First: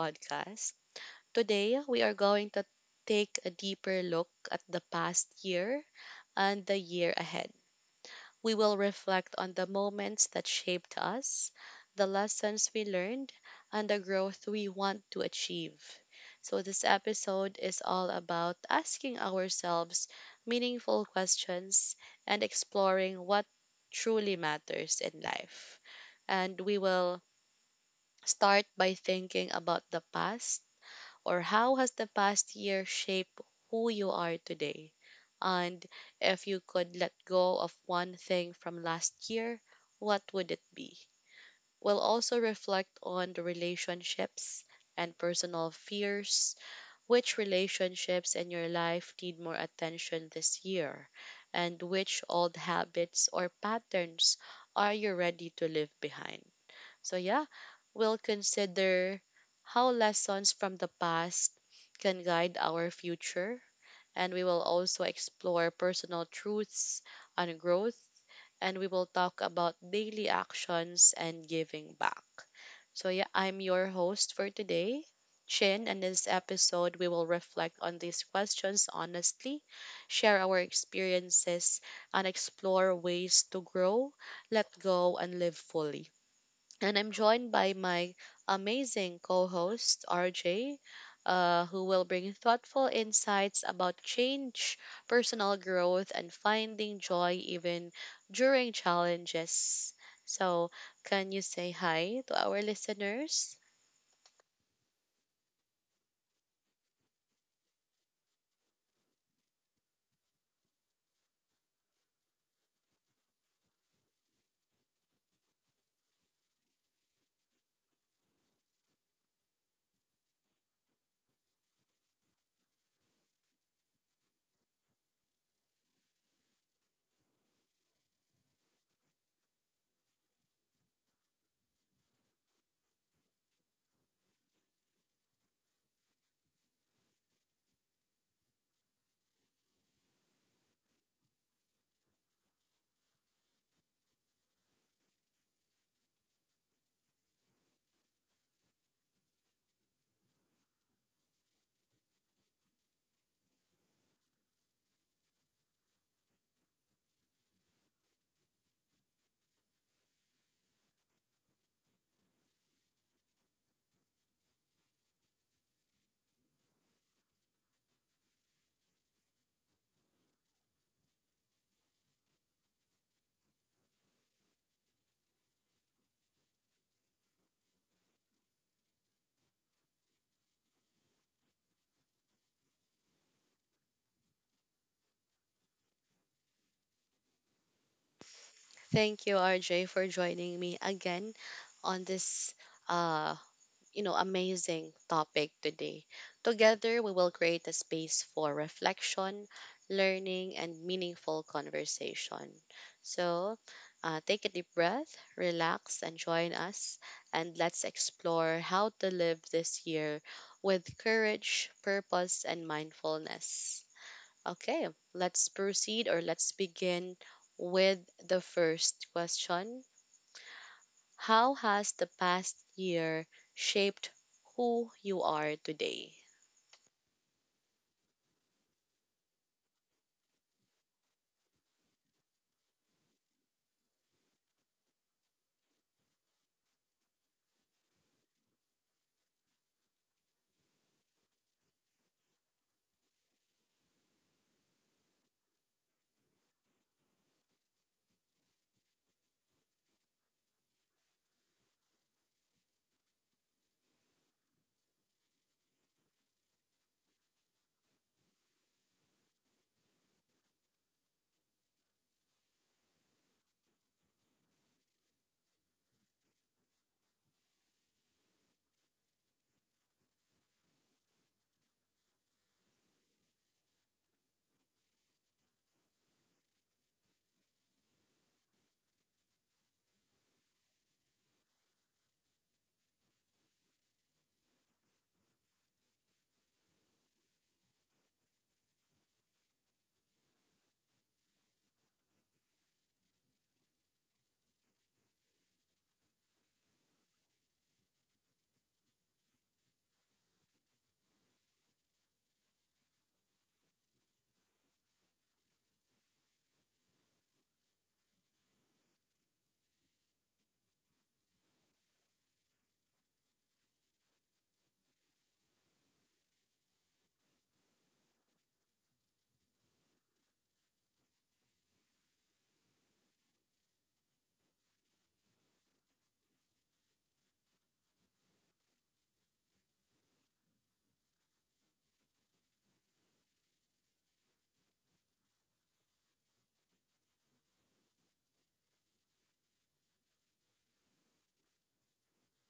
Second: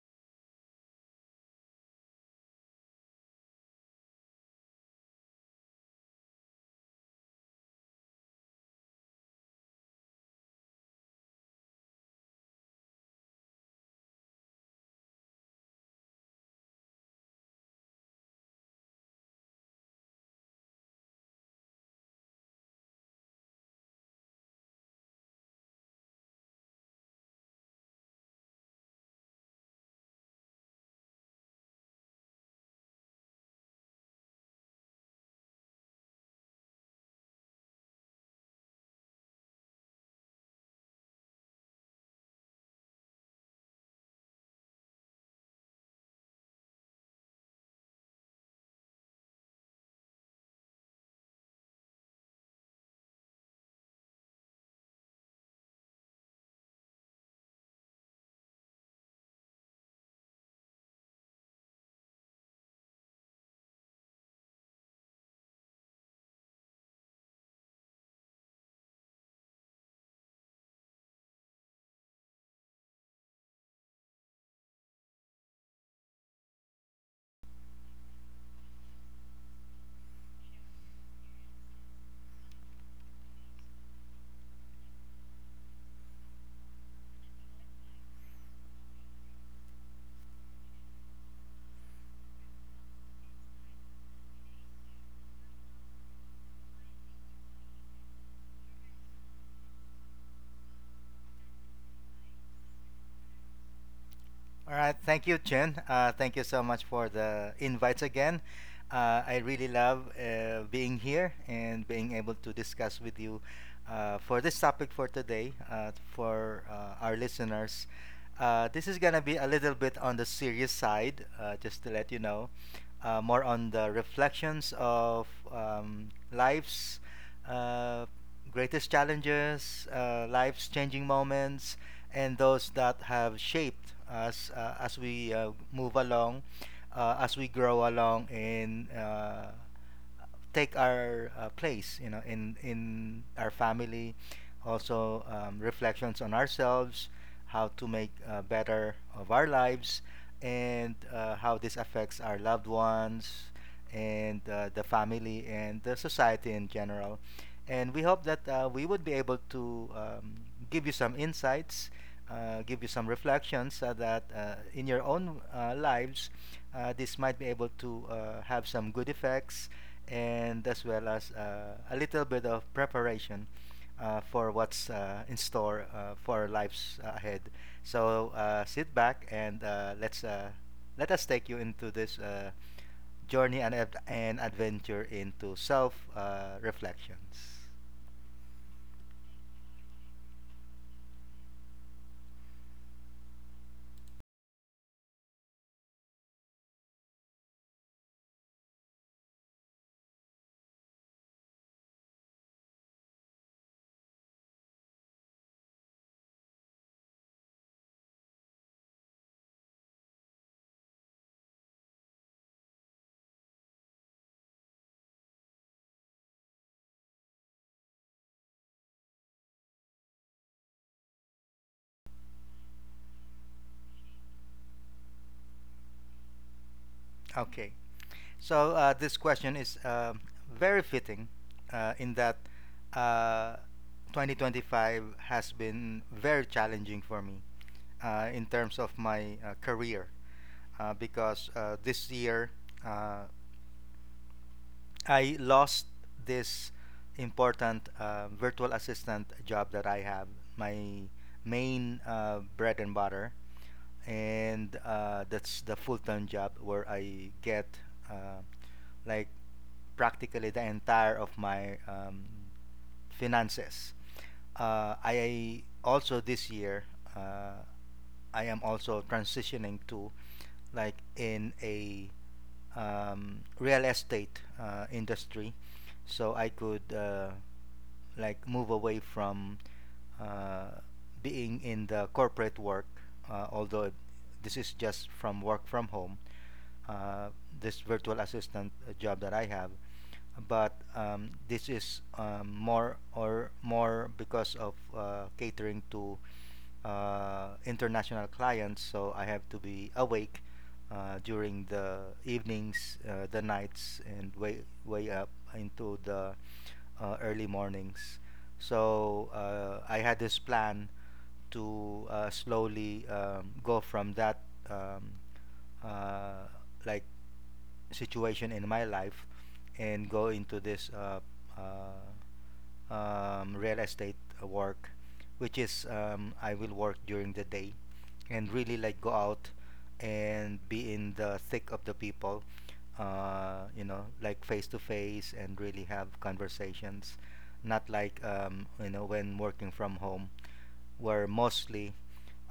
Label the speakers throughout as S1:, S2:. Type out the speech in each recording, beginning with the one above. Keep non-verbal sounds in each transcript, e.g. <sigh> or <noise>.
S1: podcast. Today, we are going to take a deeper look at the past year and the year ahead. We will reflect on the moments that shaped us, the lessons we learned, and the growth we want to achieve. So, this episode is all about asking ourselves meaningful questions and exploring what truly matters in life, and we will start by thinking about the past. Or how has the past year shaped who you are today? And if you could let go of one thing from last year, what would it be? We'll also reflect on the relationships and personal fears. Which relationships in your life need more attention this year? And which old habits or patterns are you ready to leave behind? So, yeah, we'll consider how lessons from the past can guide our future. And we will also explore personal truths and growth. And we will talk about daily actions and giving back. So, yeah, I'm your host for today, Chin. And this episode, we will reflect on these questions honestly, share our experiences, and explore ways to grow, let go, and live fully. And I'm joined by my amazing co host, RJ, who will bring thoughtful insights about change, personal growth, and finding joy even during challenges. So, can you say hi to our listeners?
S2: All right. Thank you, Chen. Thank you so much for the invites again. I really love being here and being able to discuss with you for this topic for today, for our listeners. This is going to be a little bit on the serious side, just to let you know. More on the reflections of life's uh, greatest challenges, life's changing moments, and those that have shaped us as we move along, as we grow along in take our place, you know, in our family. Also, reflections on ourselves, how to make better of our lives, and how this affects our loved ones, and the family and the society in general. And we hope that we would be able to give you some insights, give you some reflections so that in your own lives, this might be able to have some good effects and as well as a little bit of preparation for what's in store for our lives ahead. So sit back and let us take you into this journey and adventure into self reflections.
S1: Thank you, RJ, for joining me again on this uh, amazing topic today. Together, we will create a space for reflection, learning, and meaningful conversation. So, take a deep breath, relax, and join us. And let's explore how to live this year with courage, purpose, and mindfulness. Okay, let's proceed, or let's begin with the first question. How has the past year shaped who you are today?
S2: Okay. So this question is very fitting in that uh, 2025 has been very challenging for me in terms of my career because this year uh, I lost this important virtual assistant job that I have, my main bread and butter, and that's the full time job where I get uh, like practically the entire of my finances. I also this year uh, I am also transitioning to like in a real estate industry, so I could like move away from uh, being in the corporate work. Although this is just from work from home, uh, this virtual assistant job that I have, but this is more or more because of catering to international clients. So I have to be awake during the evenings, the nights, and way up into the early mornings. So I had this plan to slowly go from that um, uh, like situation in my life and go into this uh, real estate work, which is I will work during the day and really like go out and be in the thick of the people, you know, like face to face and really have conversations, not like you know when working from home where mostly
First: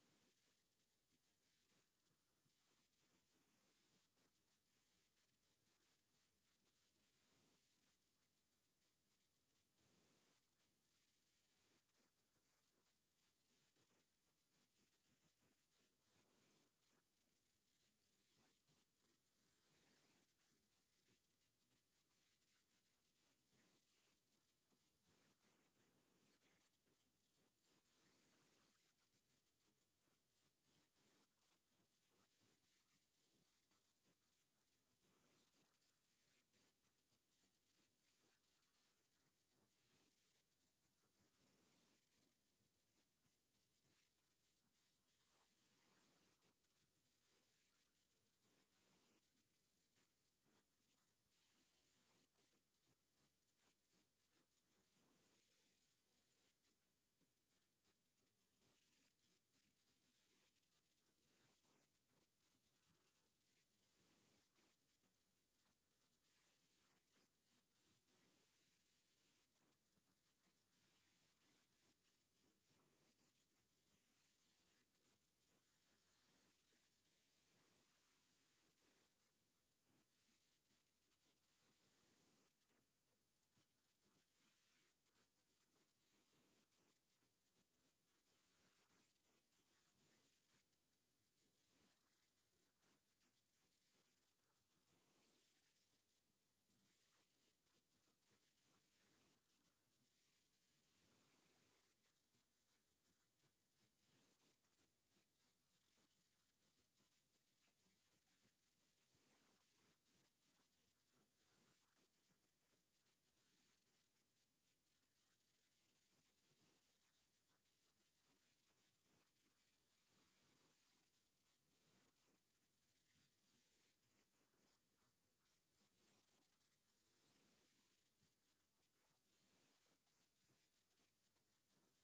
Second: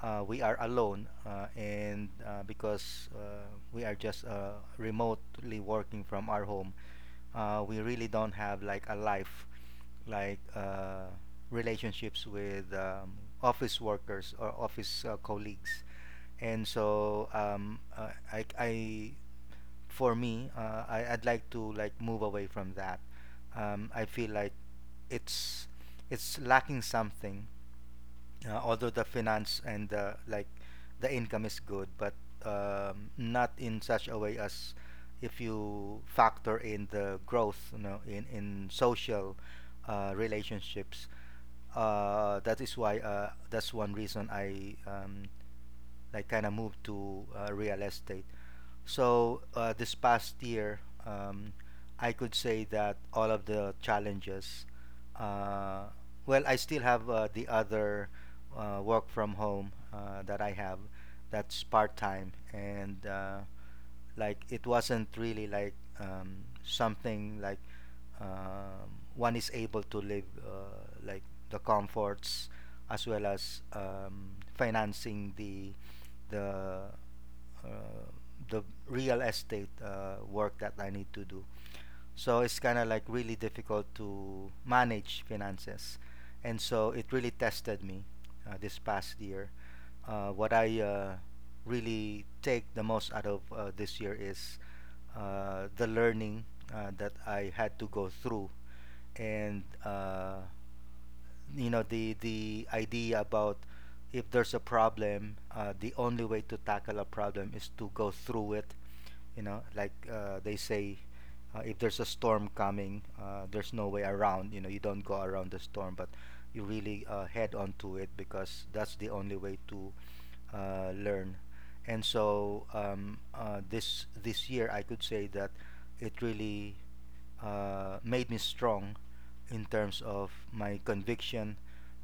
S2: we are alone and because we are just remotely working from our home we really don't have like a life like relationships with office workers or office colleagues and so I for me I'd like to like move away from that. I feel like it's it's lacking something although the finance and the like the income is good but not in such a way as if you factor in the growth, you know, in social relationships that is why that's one reason I like kind of moved to real estate. So this past year, um, I could say that all of the challenges. Uh, well, I still have the other work from home that I have, that's part time, and like it wasn't really like um, something like one is able to live like the comforts as well as financing the uh, the real estate work that I need to do. So it's kind of like really difficult to manage finances, and so it really tested me this past year. What I really take the most out of this year is the learning that I had to go through, and you know the idea about if there's a problem, the only way to tackle a problem is to go through it, you know, like they say, if there's a storm coming, there's no way around. You know, you don't go around the storm, but you really head on to it because that's the only way to learn. And so this year, I could say that it really made me strong in terms of my conviction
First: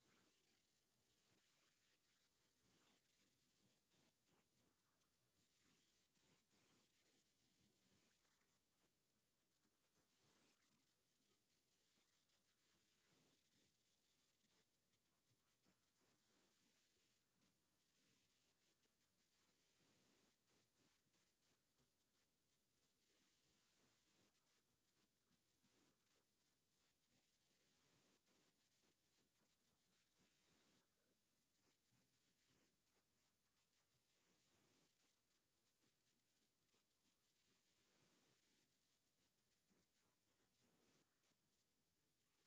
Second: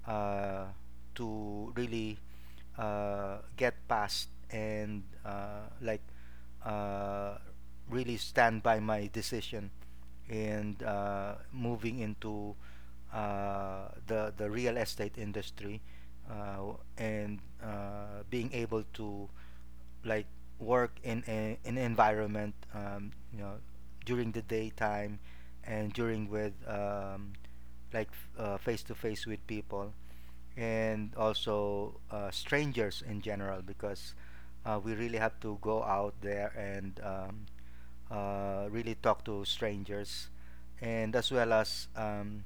S2: uh, to really get past and like uh, really stand by my decision and moving into the real estate industry and being able to like work in a, an environment, you know, during the daytime and during with like face to face with people and also strangers in general because we really have to go out there and really talk to strangers and as well as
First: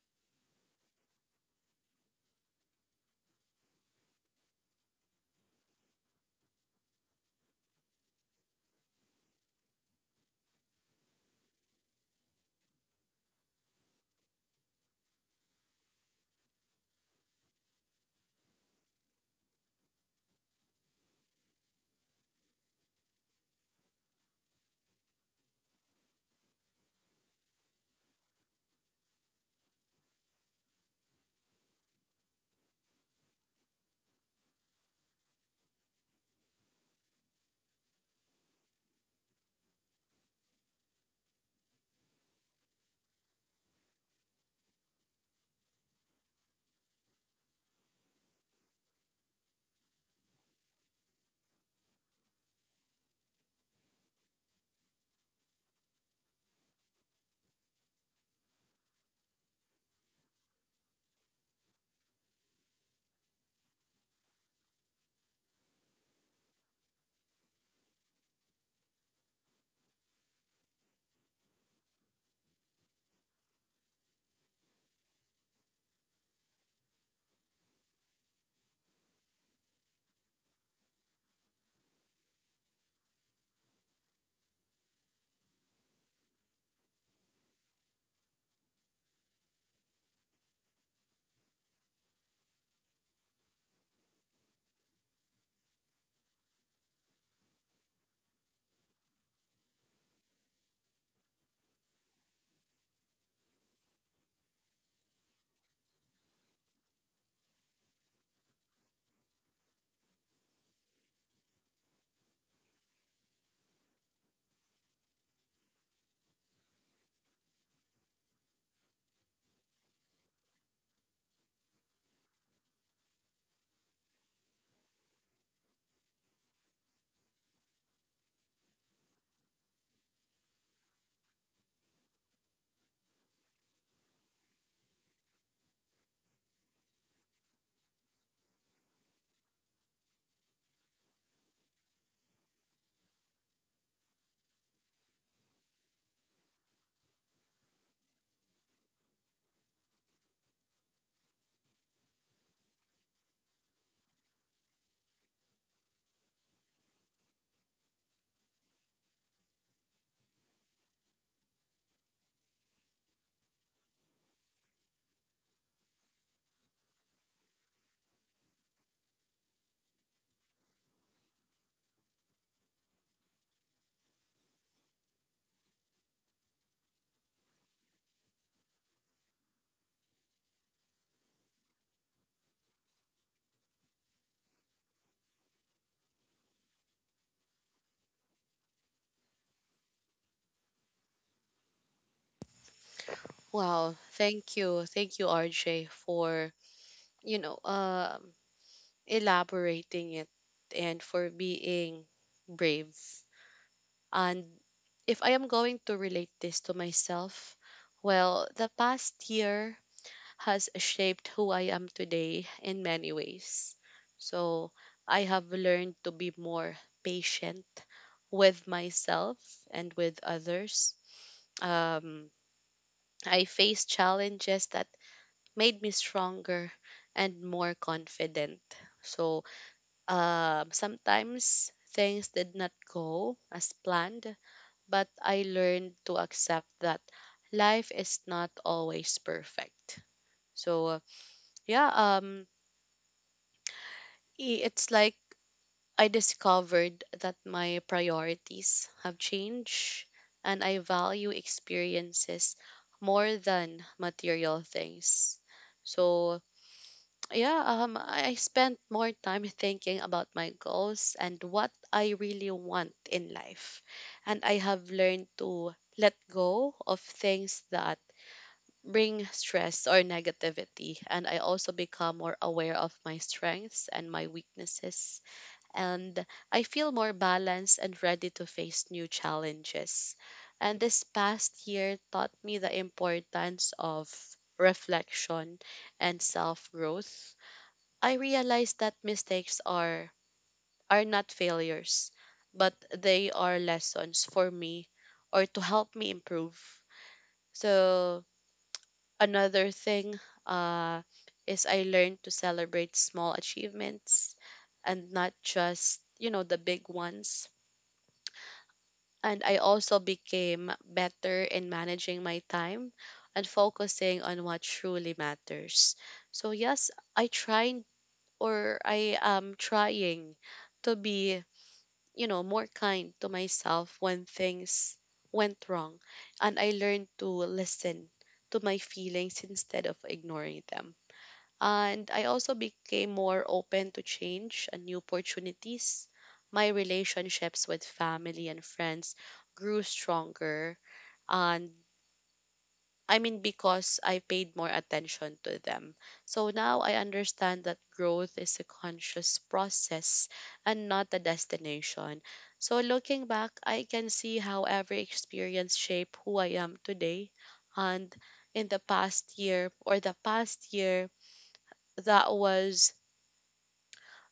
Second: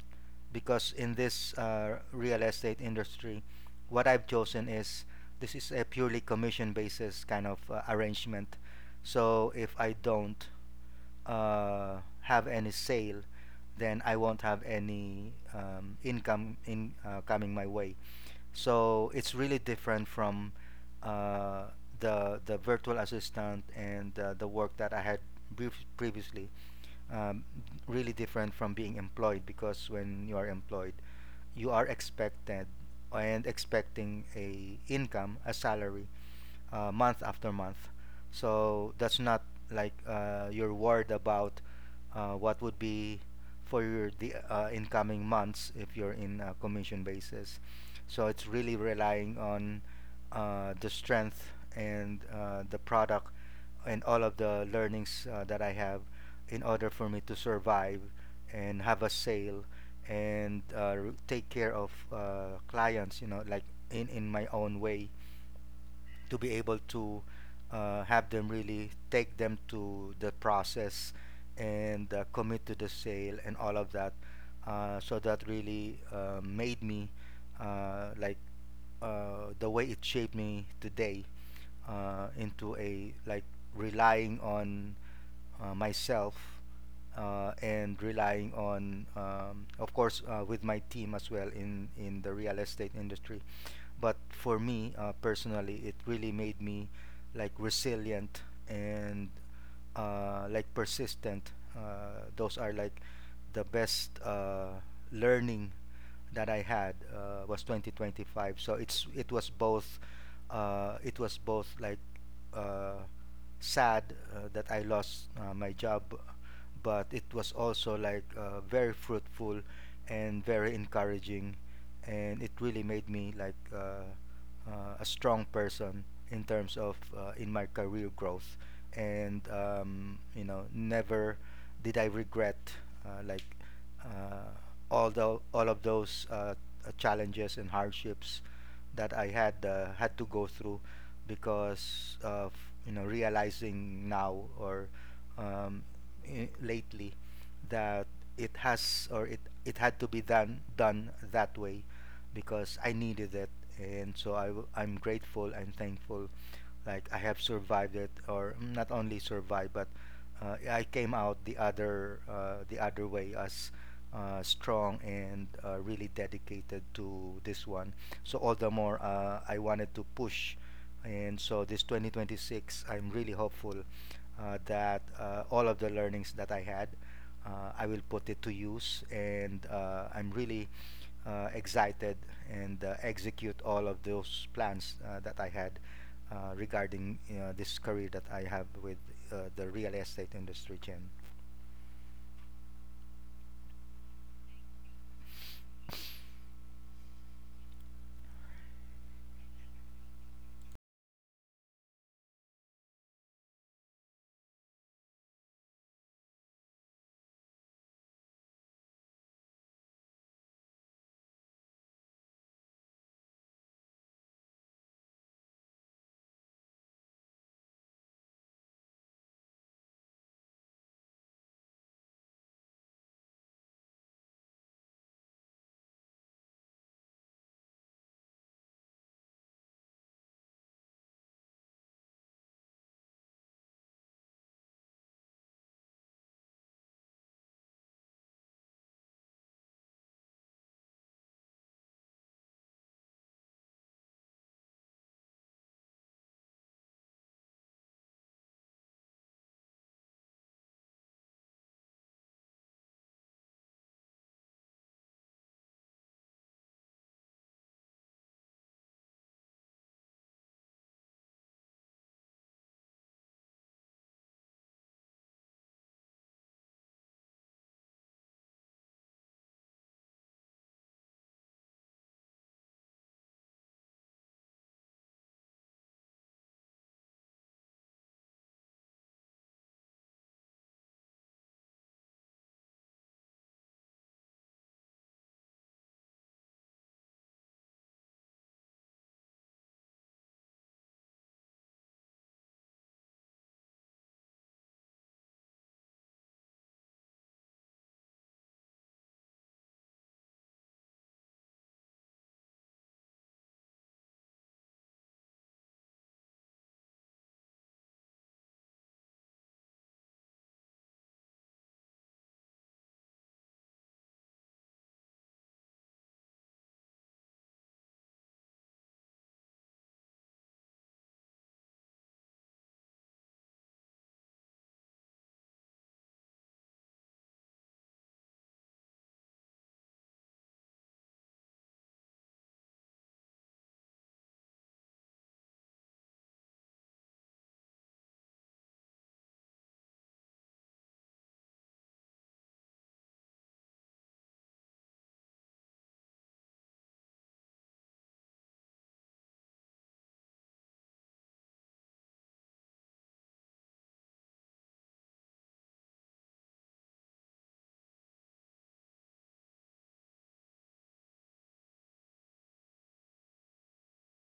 S2: because in this real estate industry what I've chosen is this is a purely commission basis kind of arrangement. So if I don't have any sale, then I won't have any income in coming my way. So it's really different from uh, the virtual assistant and the work that I had brief previously. Um, Really different from being employed because when you are employed, you are expected and expecting a income, a salary, month after month. So that's not like you're worried about what would be for your the incoming months if you're in a commission basis. So it's really relying on the strength and the product and all of the learnings that I have in order for me to survive and have a sale and take care of clients, you know, like in my own way to be able to have them really take them to the process and commit to the sale and all of that. So that really made me like the way it shaped me today into a like relying on myself and relying on of course with my team as well in the real estate industry but for me personally it really made me like resilient and like persistent. Those are like the best learning that I had was 2025, so it was both it was both like uh, sad that I lost my job, but it was also like very fruitful and very encouraging, and it really made me like a strong person in terms of in my career growth, and you know, never did I regret like uh, all the all of those challenges and hardships that I had had to go through because of, you know, realizing now or um, lately that it has or it had to be done that way because I needed it, and so I'm grateful. I'm thankful, like I have survived it, or not only survived, but I came out the other the other way as strong and really dedicated to this one. So all the more I wanted to push, and so this 2026 I'm really hopeful that all of the learnings that I had. I will put it to use, and I'm really excited and execute all of those plans that I had regarding this career that I have with the real estate industry, Jim.
S1: Wow, thank you. Thank you, RJ, for, you know, um elaborating it and for being brave. And if I am going to relate this to myself, well, the past year has shaped who I am today in many ways. So, I have learned to be more patient with myself and with others. Um, I faced challenges that made me stronger and more confident. So, sometimes things did not go as planned, but I learned to accept that life is not always perfect. So yeah, um, it's like I discovered that my priorities have changed and I value experiences more than material things. So, <tsk> yeah, I spent more time thinking about my goals and what I really want in life. And I have learned to let go of things that bring stress or negativity. And I also become more aware of my strengths and my weaknesses, and I feel more balanced and ready to face new challenges. And this past year taught me the importance of reflection and self growth. I realized that mistakes are not failures, but they are lessons for me or to help me improve. So another thing, uh, is I learned to celebrate small achievements and not just, you know, the big ones. And I also became better in managing my time and focusing on what truly matters. So yes, I tried, or I am trying to be, you know, more kind to myself when things went wrong. And I learned to listen to my feelings instead of ignoring them. And I also became more open to change and new opportunities. My relationships with family and friends grew stronger. And I mean, because I paid more attention to them. So now I understand that growth is a conscious process and not a destination. So looking back, I can see how every experience shaped who I am today. And in the past year, or the past year, that was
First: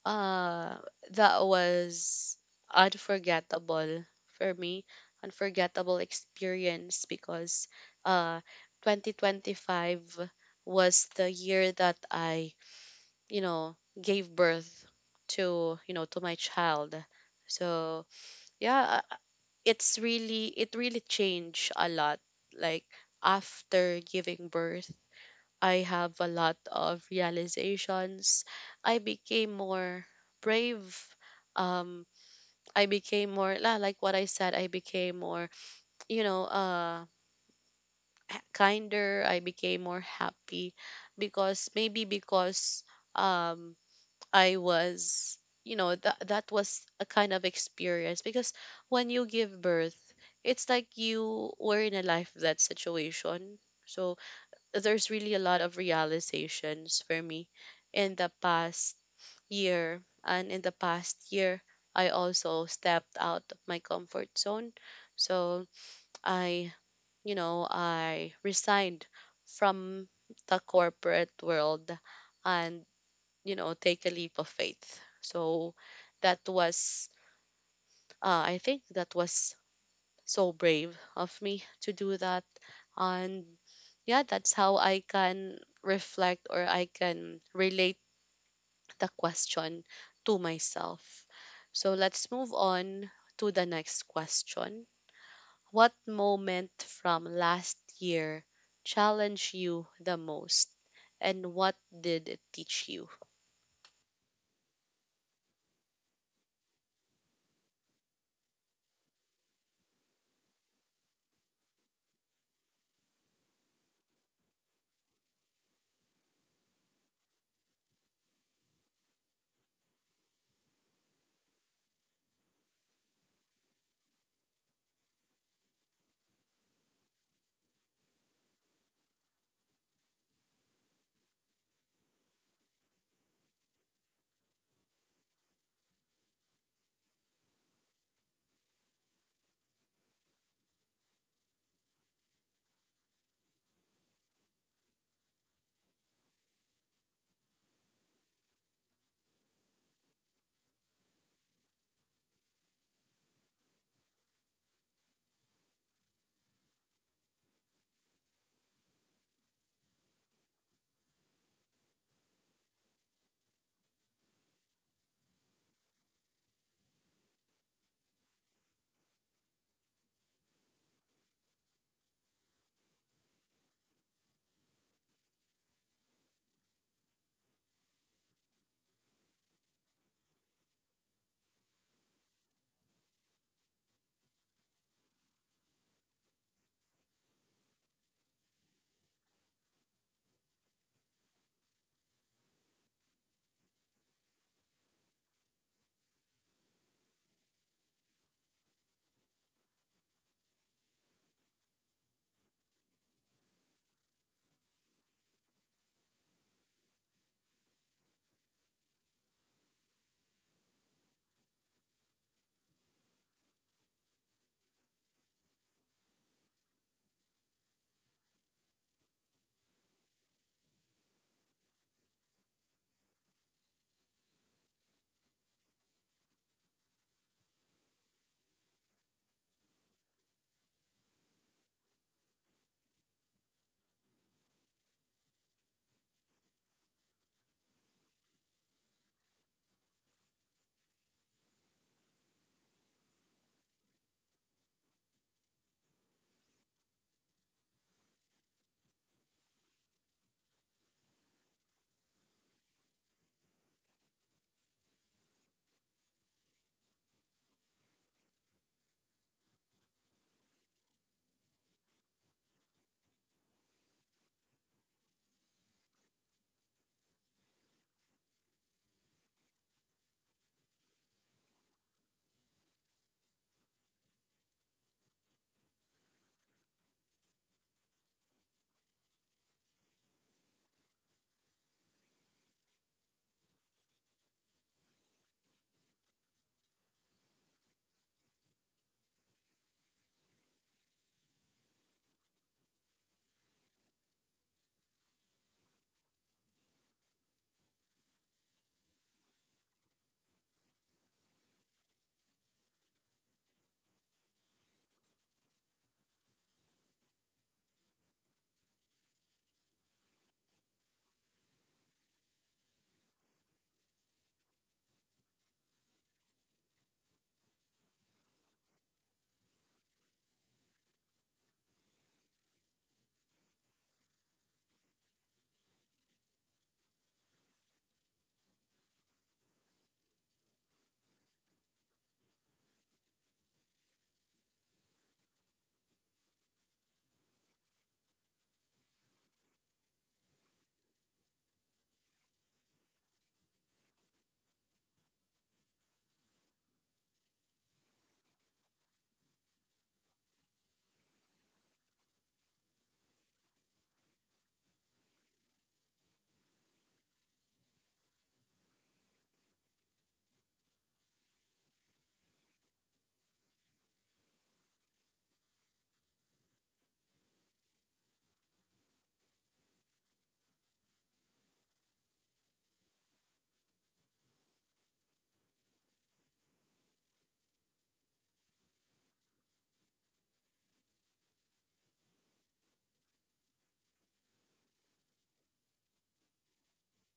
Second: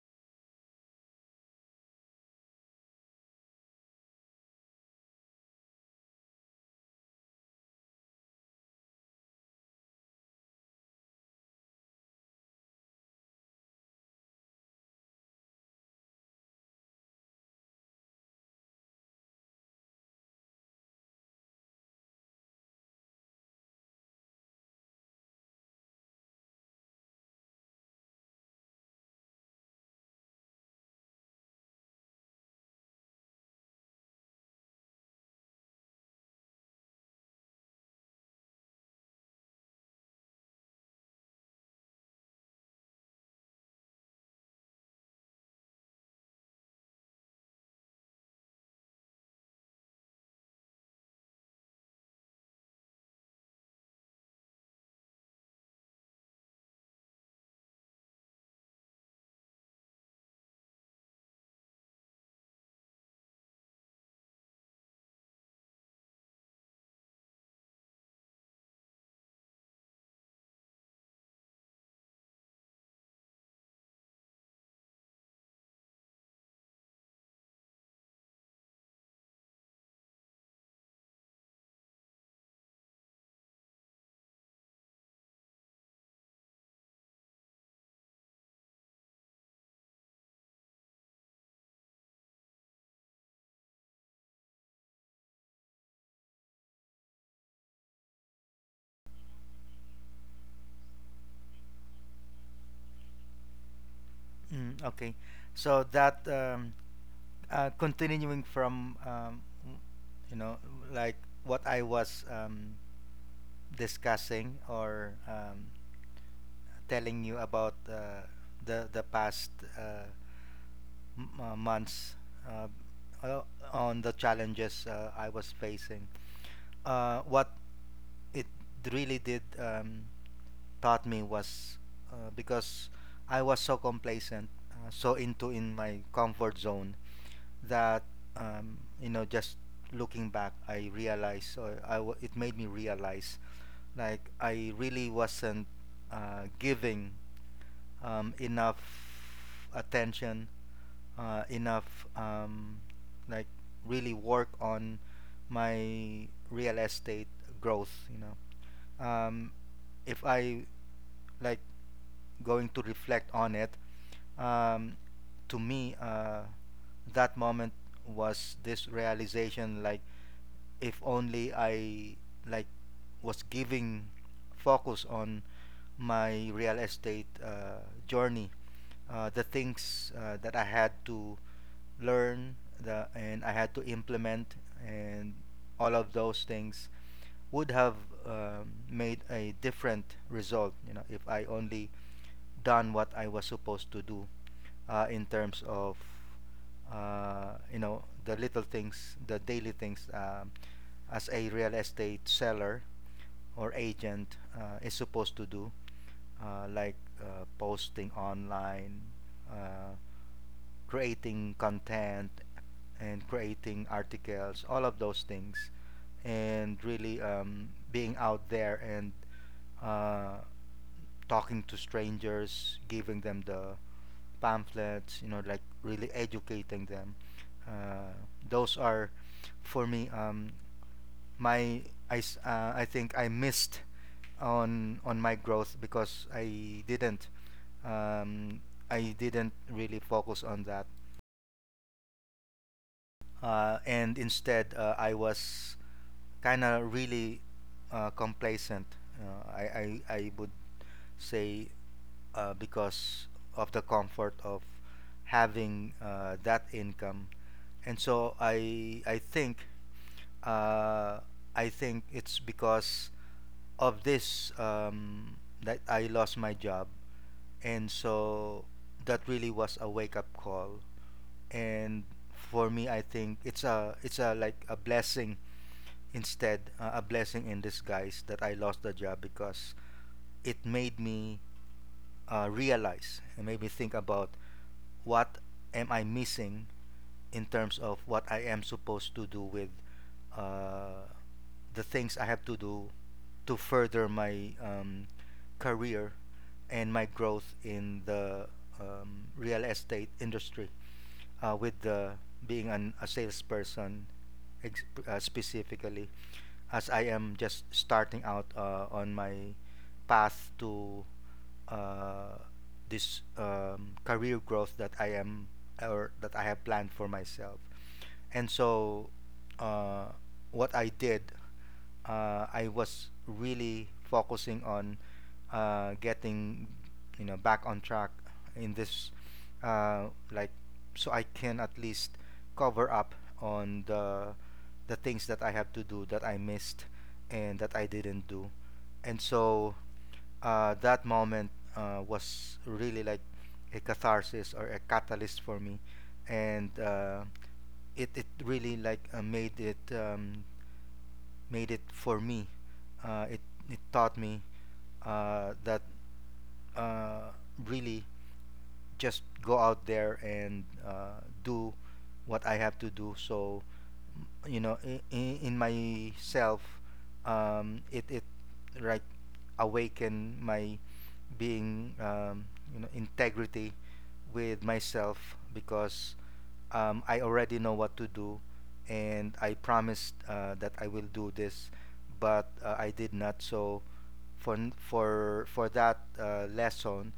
S1: Uh, that was unforgettable for me, unforgettable experience, because uh 2025 was the year that I, you know, gave birth to, you know, to my child. So, yeah, it really changed a lot. Like after giving birth, I have a lot of realizations. I became more brave. Um, I became more like what I said. I became more, you know, uh, kinder. I became more happy because maybe because um, I was, you know, that that was a kind of experience. Because when you give birth, it's like you were in a life that situation. So there's really a lot of realizations for me in the past year. And in the past year, I also stepped out of my comfort zone. So I, you know, I resigned from the corporate world and, you know, take a leap of faith. So that was, I think that was so brave of me to do that. And yeah, that's how I can reflect, or I can relate the question to myself. So let's move on to the next question. What moment from last year challenged you the most, and what did it teach you?
S2: Mm, okay, so that continuing from you know like what I was discussing or telling you about the past uh, months uh, uh, on the challenges I was facing. What it really did taught me was because I was so complacent, so into in my comfort zone that you know just looking back, I realized or it made me realize like I really wasn't giving enough attention, enough like really work on my real estate growth, um, if I like going to reflect on it, um, to me, that moment was this realization like if only I like was giving focus on my real estate journey, the things that I had to learn and I had to implement and all of those things would have made a different result, you know, if I only done what I was supposed to do in terms of you know the little things, the daily things, as a real estate seller or agent is supposed to do, like posting online, uh, creating content and creating articles, all of those things, and really being out there and uh, talking to strangers, giving them the pamphlets, you know, like really educating them. Uh, those are, for me, my I I think I missed on my growth because um, I didn't really focus on that, and instead I was kind of really complacent. I would say because of the comfort of having that income, and so I think uh, I think it's because of this that I lost my job, and so that really was a wake up call. And for me, I think it's a like a blessing instead a blessing in disguise that I lost the job, because it made me realize and made me think about what am I missing in terms of what I am supposed to do with uh, the things I have to do to further my career and my growth in the real estate industry, with being a salesperson, specifically as I am just starting out on my path to uh, this career growth that I am or that I have planned for myself. And so, uh, what I did, I was really focusing on getting, you know, back on track in this, uh, like, so I can at least cover up on the things that I have to do that I missed and that I didn't do. And so that moment was really like a catharsis or a catalyst for me, and it really like made it for me. Uh, it it taught me that uh, really just go out there and do what I have to do. So you know, in myself, it like awaken my being, you know, integrity with myself, because I already know what to do, and I promised that I will do this, but I did not. So for n- for that lesson,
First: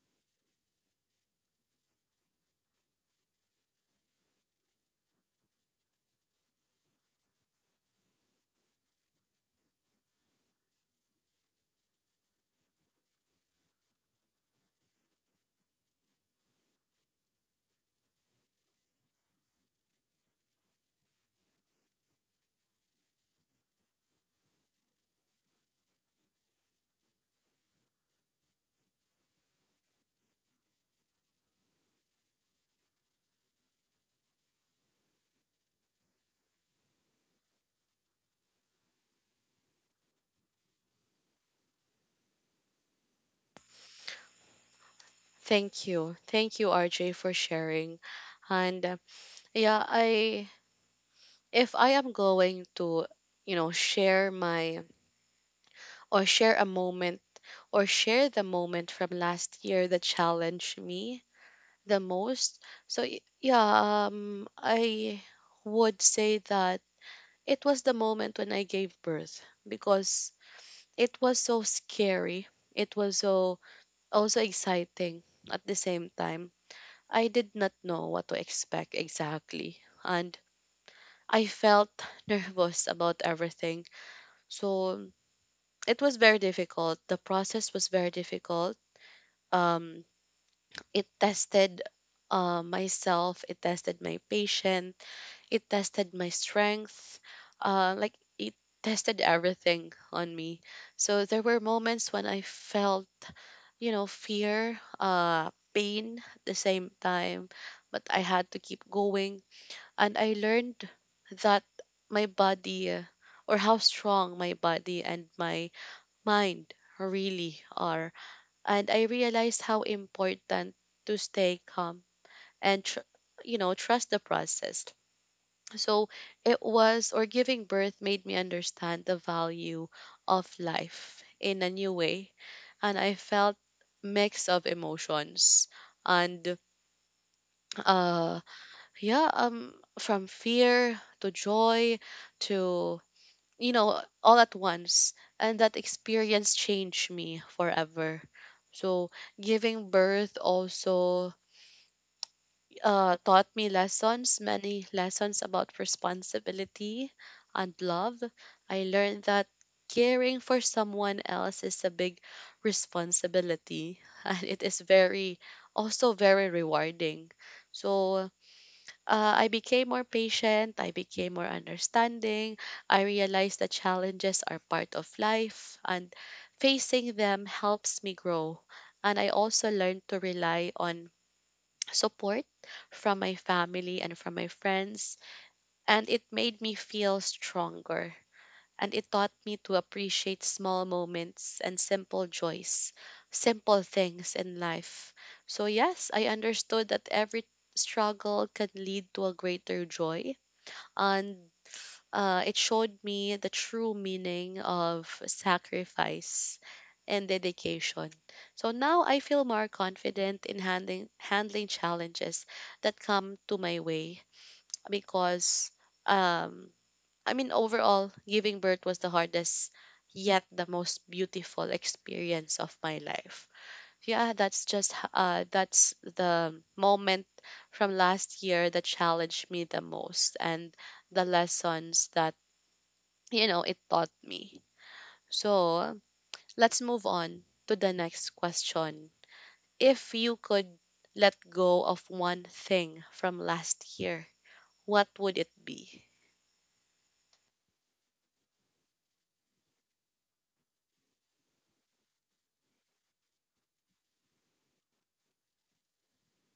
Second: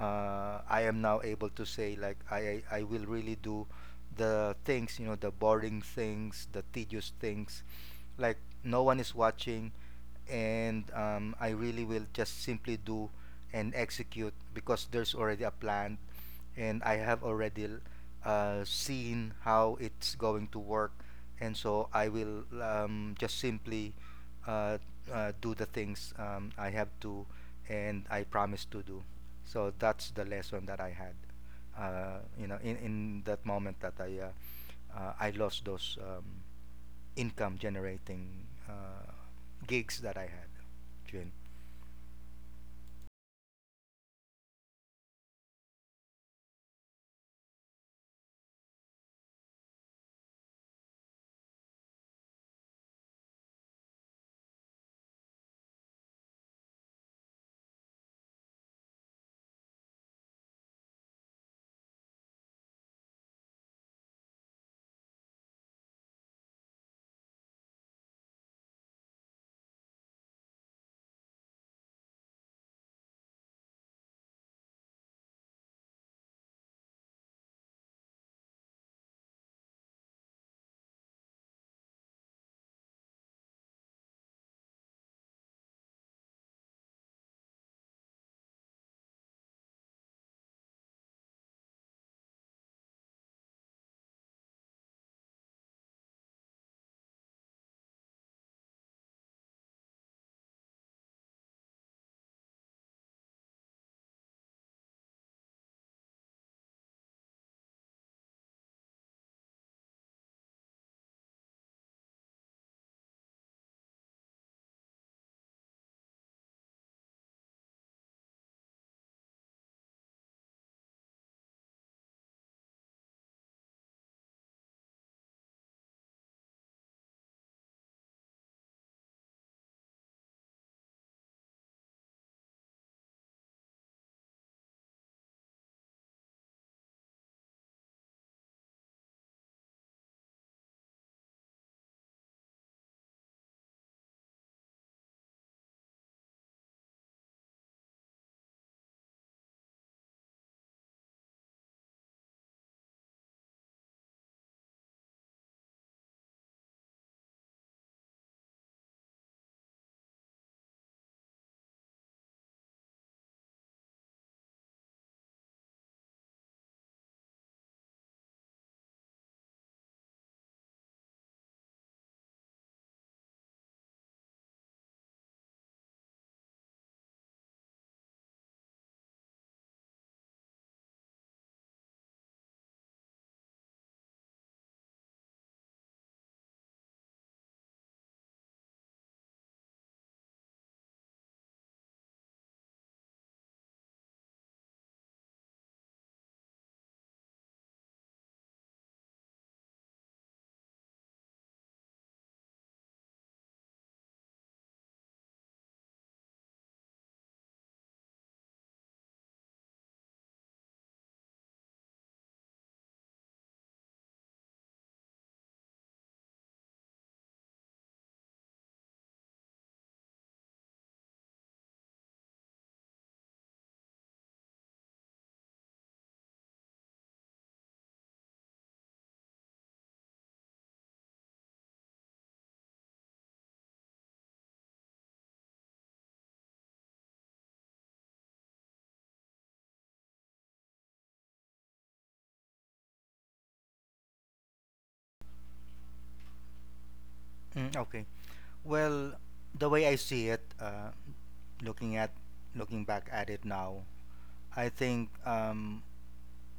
S2: I am now able to say like I will really do the things, you know, the boring things, the tedious things, like no one is watching, and I really will just simply do and execute because there's already a plan, and I have already seen how it's going to work. And so I will just simply uh, do the things I have to and I promise to do. So that's the lesson that I had, you know, in that moment that I lost those income generating gigs that I had June.
S1: Thank you, thank you, RJ, for sharing. And yeah I if I am going to, you know, share my, or share a moment, or share the moment from last year that challenged me the most. So yeah, I would say that it was the moment when I gave birth because it was so scary. It was so also exciting at the same time. I did not know what to expect exactly, and I felt <laughs> nervous about everything. So it was very difficult. The process was very difficult. um, it tested myself, it tested my patience, it tested my strength, like it tested everything on me. So there were moments when I felt, you know, fear, pain at the same time, but I had to keep going. And I learned that my body, or how strong my body and my mind really are. And I realized how important to stay calm and you know, trust the process. So it was, or giving birth made me understand the value of life in a new way. And I felt mix of emotions and uh yeah um from fear to joy to, you know, all at once. And that experience changed me forever. So giving birth also, taught me lessons, many lessons about responsibility and love. I learned that caring for someone else is a big responsibility <laughs> and it is very also very rewarding. So I became more patient, I became more understanding. I realized that challenges are part of life and facing them helps me grow. And I also learned to rely on support from my family and from my friends, and it made me feel stronger. And it taught me to appreciate small moments and simple joys, simple things in life. So, yes, I understood that every struggle can lead to a greater joy. And it showed me the true meaning of sacrifice and dedication. So now I feel more confident in handling challenges that come to my way, because um I mean, overall giving birth was the hardest yet the most beautiful experience of my life. Yeah, that's just that's the moment from last year that challenged me the most, and the lessons that, you know, it taught me. So let's move on to the next question. If you could let go of one thing from last year, what would it be?
S2: Mm, okay. Well, the way I see it, looking at looking back at it now, I think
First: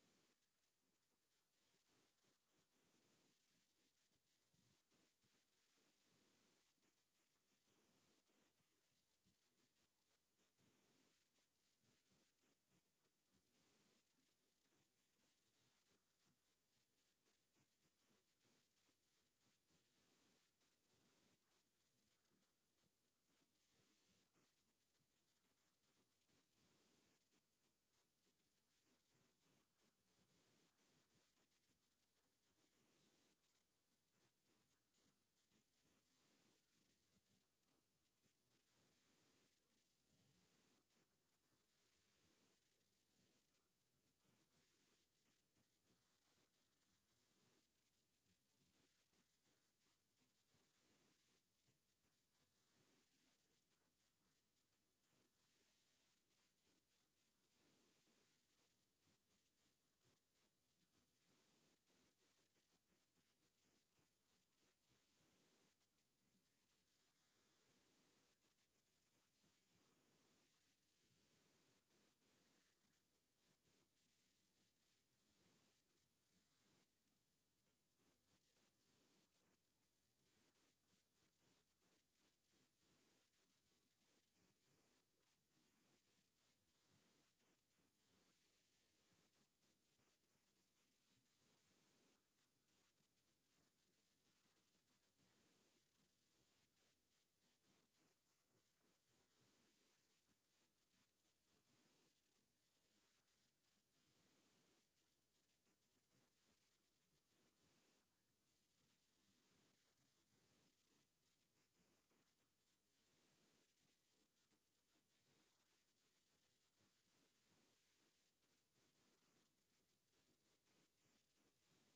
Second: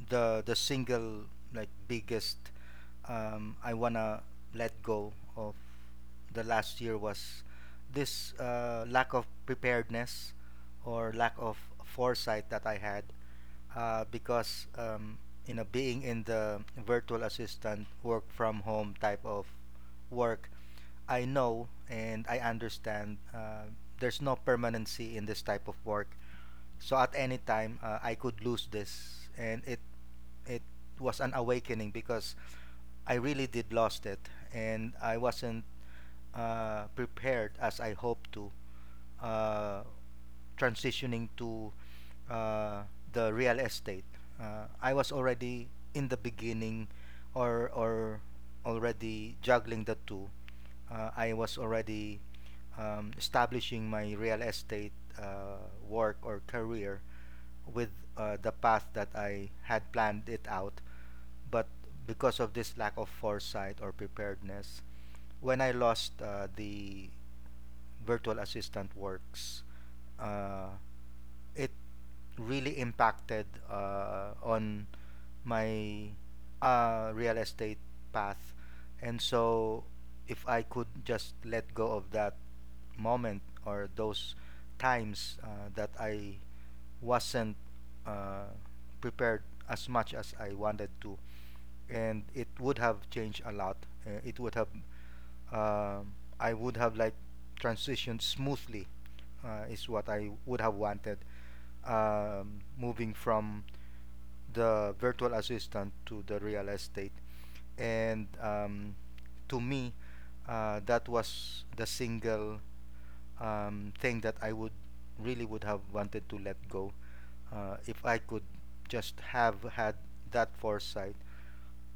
S2: the single like biggest I wanna let go of the last year was this lack of preparedness or lack of foresight that I had, because you know, being in the virtual assistant work from home type of work, I know and I understand there's no permanency in this type of work. So at any time I could lose this, and it was an awakening because I really did lost it, and I wasn't prepared as I hoped to. uh, Transitioning to uh, the real estate, I was already in the beginning, or already juggling the two. I was already establishing my real estate work or career with the path that I had planned it out. But because of this lack of foresight or preparedness, when I lost the virtual assistant works, uh, it really impacted on my real estate path. And so, if I could just let go of that moment or those times that I wasn't uh, prepared as much as I wanted to, and it would have changed a lot. It would have, um I would have like transitioned smoothly, is what I would have wanted, moving from the virtual assistant to the real estate. And to me, that was the single thing that I would really would have wanted to let go, if I could just have had that foresight.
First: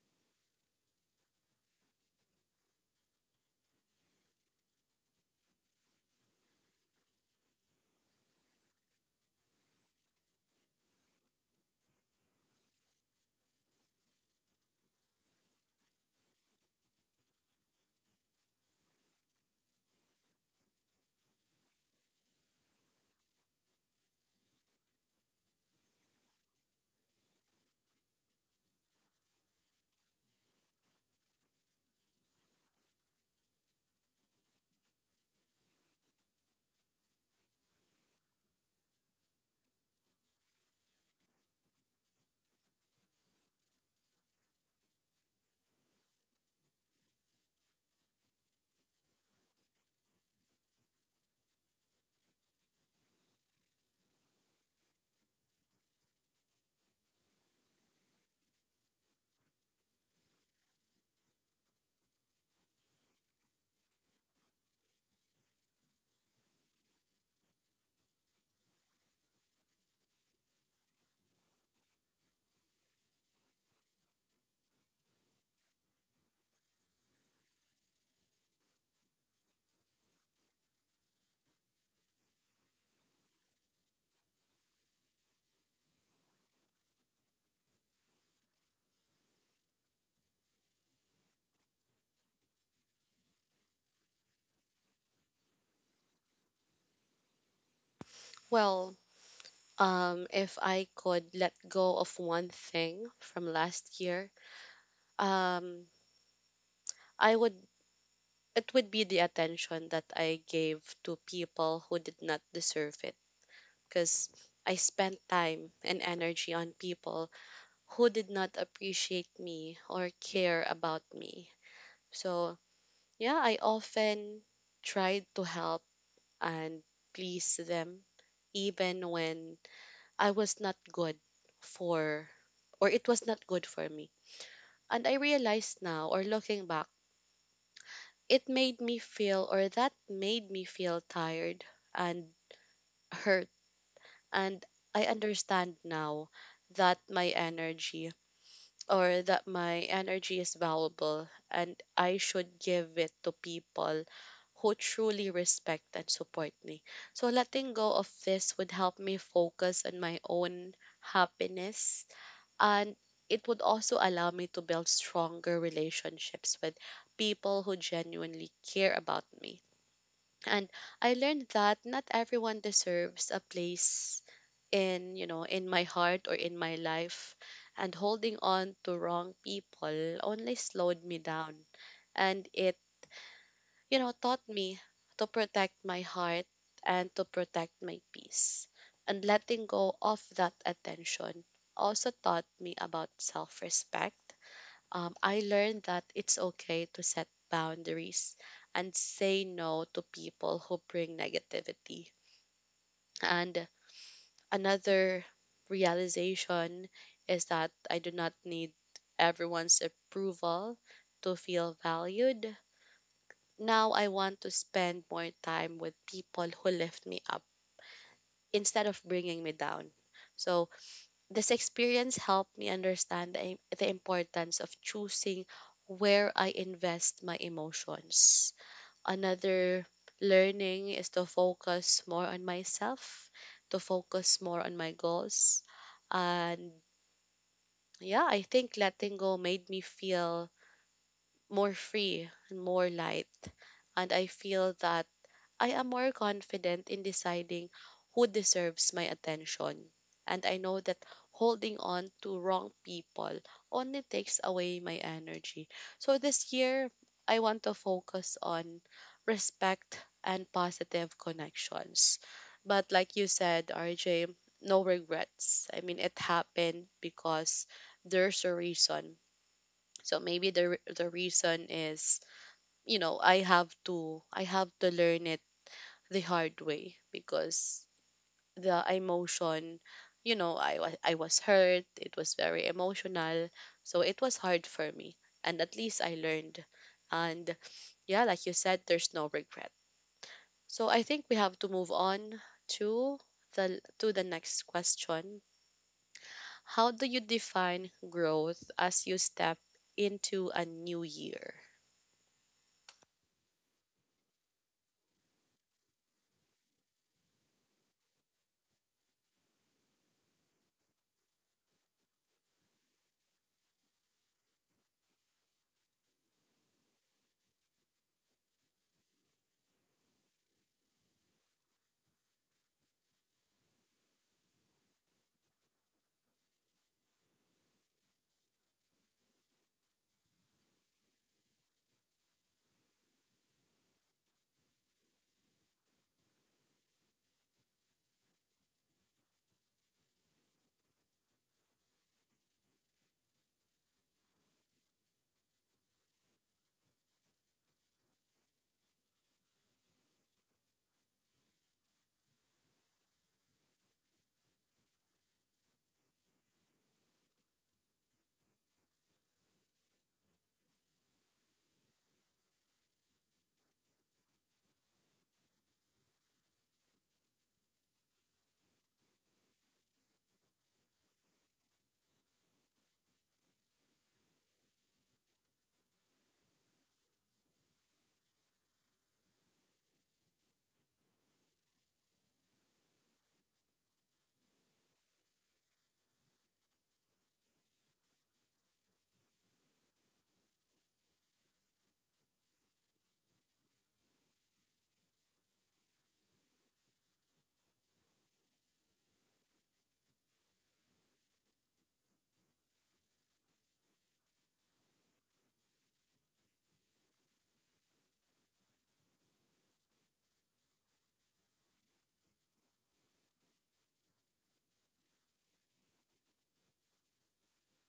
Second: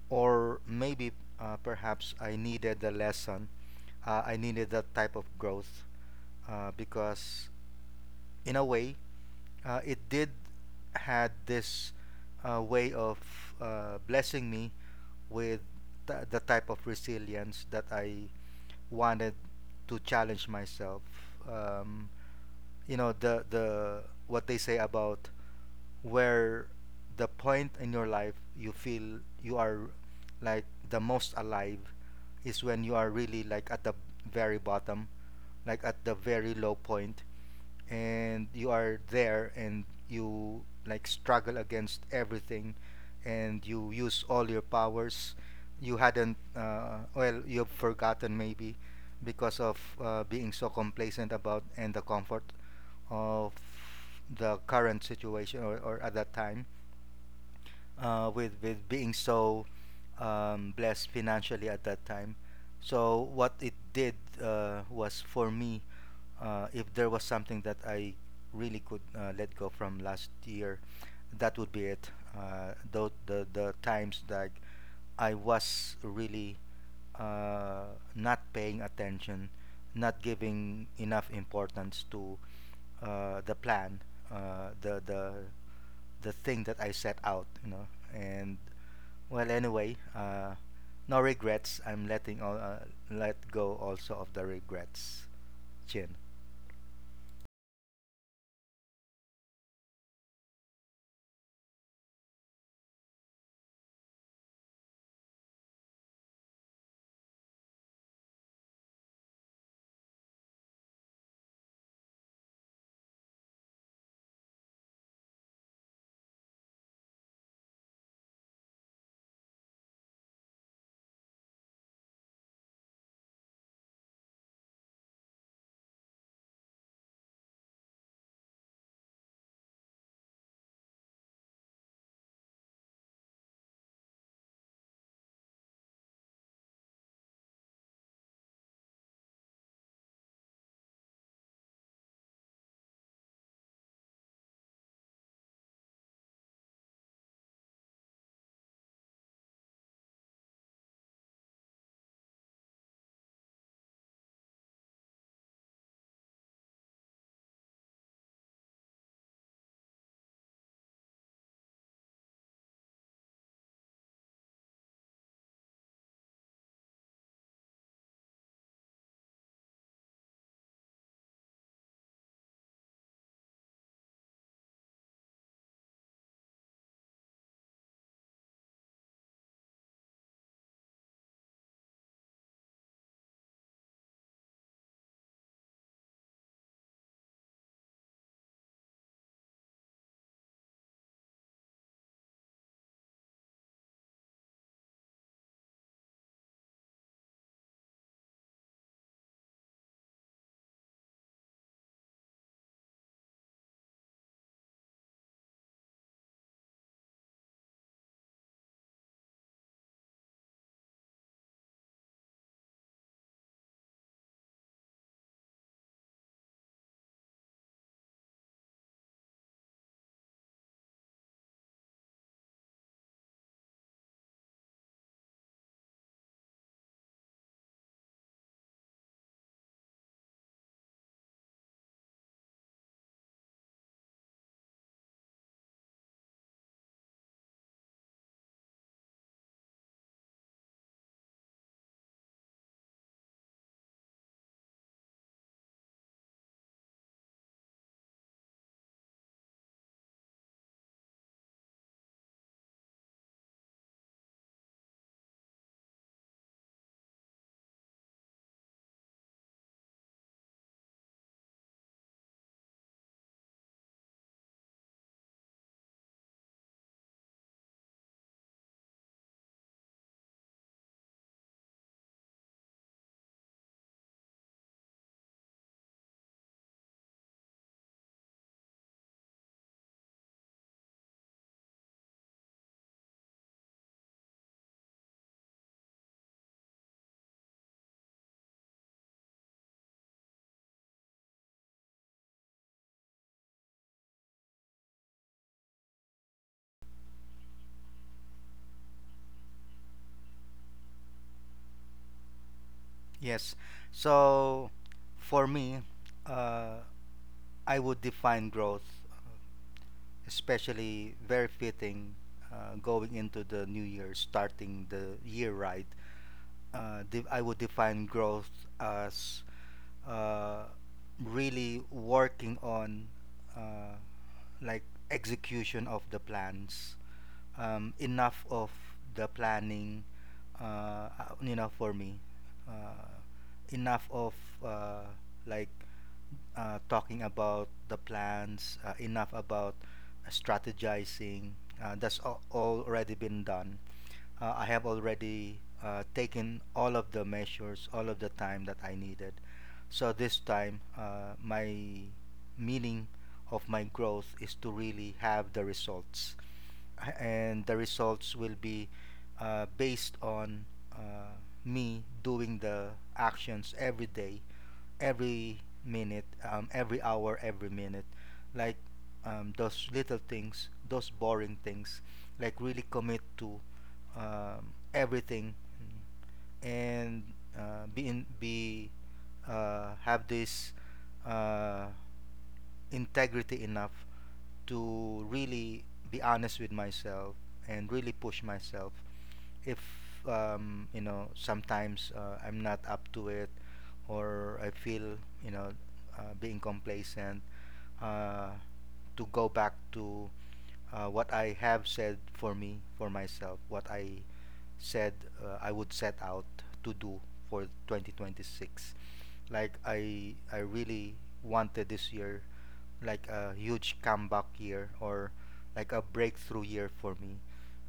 S2: Or maybe perhaps I needed the lesson, I needed that type of growth because, in a way, it did had this way of blessing me with the type of resilience that I wanted to challenge myself. Um, you know, the what they say about where the point in your life you feel you are like the most alive is when you are really like at the very bottom, like at the very low point, and you are there and you like struggle against everything and you use all your powers you hadn't well, you've forgotten maybe because of being so complacent about, and the comfort of the current situation, or at that time with being so blessed financially at that time. So what it did was for me, if there was something that I really could let go from last year, that would be it. The the times that I was really not paying attention, not giving enough importance to the plan, uh, the the the thing that I set out, you know, and well, anyway, no regrets. I'm letting let go also of the regrets, Chin.
S1: Well, if I could let go of one thing from last year, um, I would, it would be the attention that I gave to people who did not deserve it, because I spent time and energy on people who did not appreciate me or care about me. So, yeah, I often tried to help and please them even when I was not good for, or it was not good for me. And I realized now, or looking back, it made me feel, or that made me feel tired and hurt. And I understand now that my energy, or that my energy is valuable, and I should give it to people who truly respect and support me. So letting go of this would help me focus on my own happiness. And it would also allow me to build stronger relationships with people who genuinely care about me. And I learned that not everyone deserves a place in, you know, in my heart or in my life, and holding on to wrong people only slowed me down. And it, you know, taught me to protect my heart and to protect my peace. And letting go of that attention also taught me about self-respect. I learned that it's okay to set boundaries and say no to people who bring negativity. And another realization is that I do not need everyone's approval to feel valued. Now I want to spend more time with people who lift me up instead of bringing me down. So, this experience helped me understand the, the importance of choosing where I invest my emotions. Another learning is to focus more on myself, to focus more on my goals. And yeah, I think letting go made me feel more free and more light. And I feel that I am more confident in deciding who deserves my attention. And I know that holding on to wrong people only takes away my energy. So this year, I want to focus on respect and positive connections. But like you said, RJ, no regrets. I mean, it happened because there's a reason. So maybe the reason is, you know, I have to learn it the hard way because the emotion, you know, I was hurt. It was very emotional, so it was hard for me, and at least I learned. And yeah, like you said, there's no regret, so I think we have to move on to to the next question. How do you define growth as you step into a new year?
S2: Yes. So, for me, uh, I would define growth, especially very fitting going into the new year, starting the year right. I would define growth as uh, really working on uh, like execution of the plans. Enough of the planning, uh, you know, for me. Uh, Enough of uh, like talking about the plans, enough about strategizing. That's all already been done. I have already taken all of the measures, all of the time that I needed. So this time, my meaning of my growth is to really have the results, and the results will be based on uh, me doing the actions every day, every minute, every hour, every minute. Like those little things, those boring things, like really commit to everything, and be have this uh, integrity enough to really be honest with myself and really push myself. If you know, sometimes I'm not up to it, or I feel, you know, being complacent, uh, to go back to what I have said for me for myself, what I said I would set out to do for 2026. Like I really wanted this year like a huge comeback year, or like a breakthrough year for me.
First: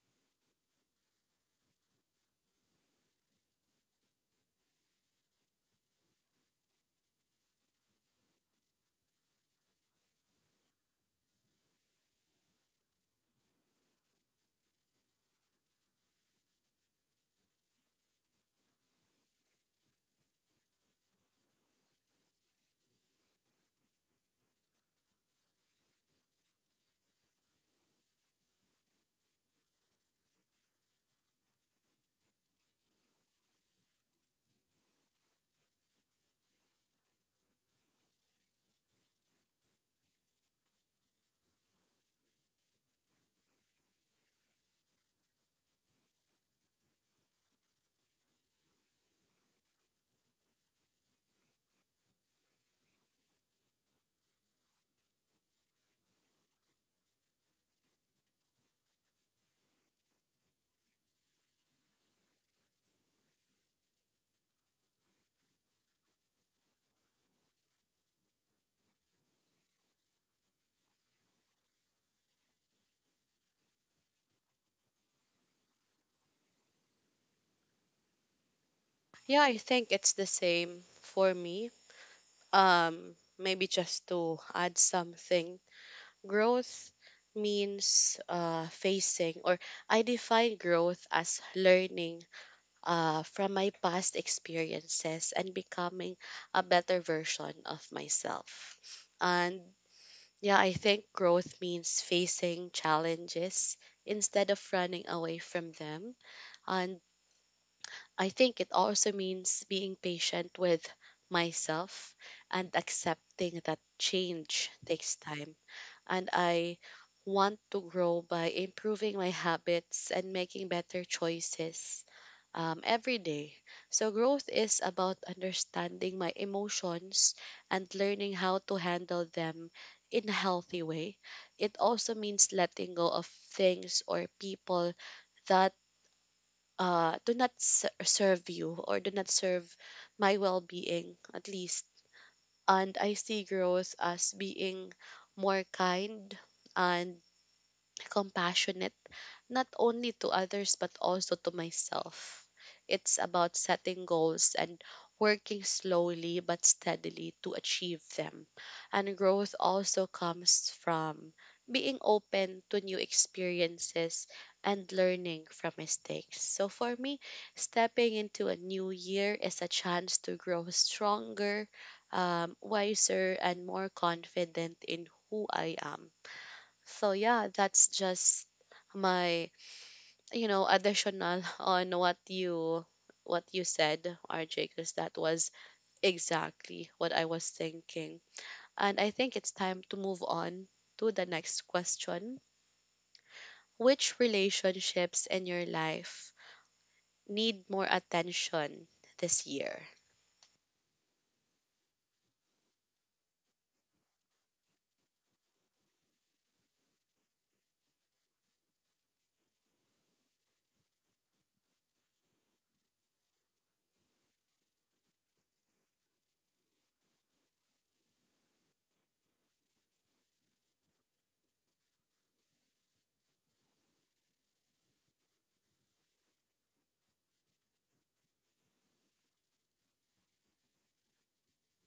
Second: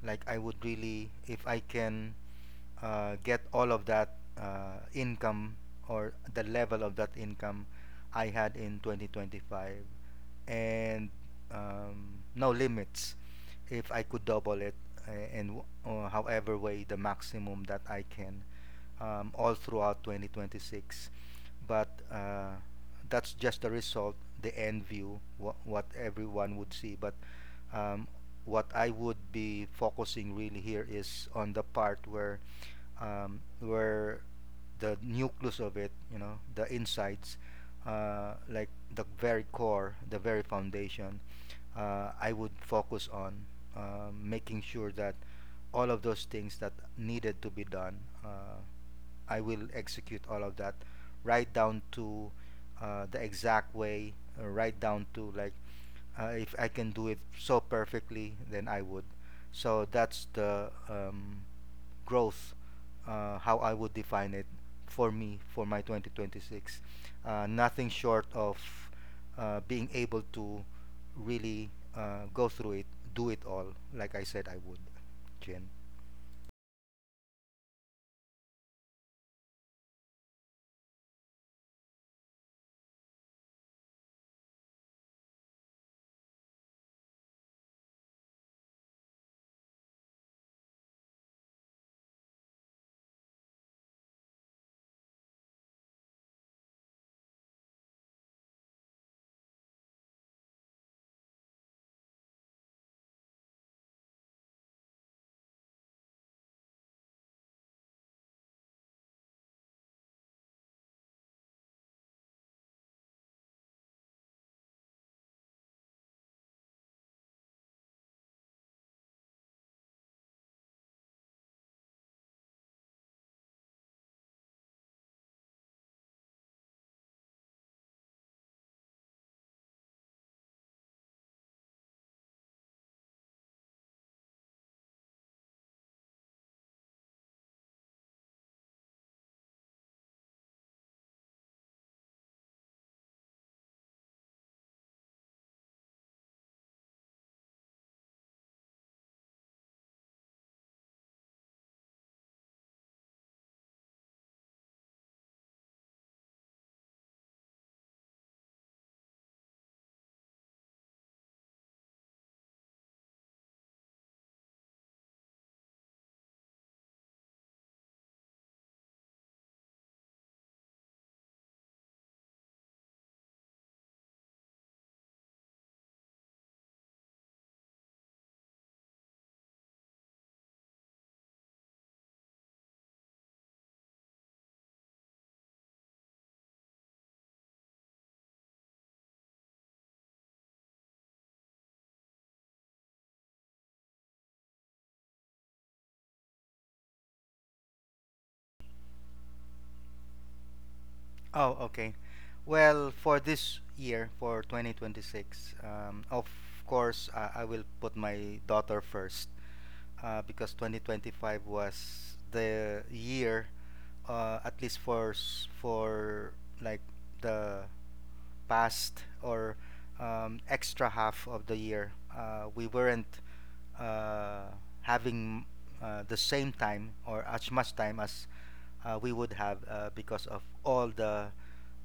S2: Like I would really, if I can get all of that income or the level of that income I had in 2025, and no limits, if I could double it, uh, and w- however way the maximum that I can, all throughout 2026. But that's just the result, the end view, what everyone would see. But um, what I would be focusing really here is on the part where the nucleus of it, you know, the insides, uh, like the very core, the very foundation, I would focus on making sure that all of those things that needed to be done, uh, I will execute all of that right down to the exact way, right down to like if I can do it so perfectly, then I would. So that's the growth, how I would define it for me for my 2026. Nothing short of being able to really go through it, do it all, like I said I would, Jen.
S1: Yeah, I think it's the same for me. Maybe just to add something. Growth means facing, or I define growth as learning from my past experiences and becoming a better version of myself. And yeah, I think growth means facing challenges instead of running away from them. And I think it also means being patient with myself and accepting that change takes time, and I want to grow by improving my habits and making better choices every day. So, growth is about understanding my emotions and learning how to handle them in a healthy way. It also means letting go of things or people that do not ser- serve you, or do not serve my well being, at least. And I see growth as being more kind and compassionate, not only to others but also to myself. It's about setting goals and working slowly but steadily to achieve them. And growth also comes from being open to new experiences and learning from mistakes. So for me, stepping into a new year is a chance to grow stronger, wiser, and more confident in who I am. So yeah, that's just my, you know, additional <laughs> on what you said, RJ, because that was exactly what I was thinking. And I think it's time to move on to the next question. Which relationships in your life need more attention this year?
S2: Oh, okay. Well, for this year, for 2026, of course, I will put my daughter first because 2025 was the year, at least for like the past or extra half of the year, we weren't uh, having the same time or as much time as we would have because of all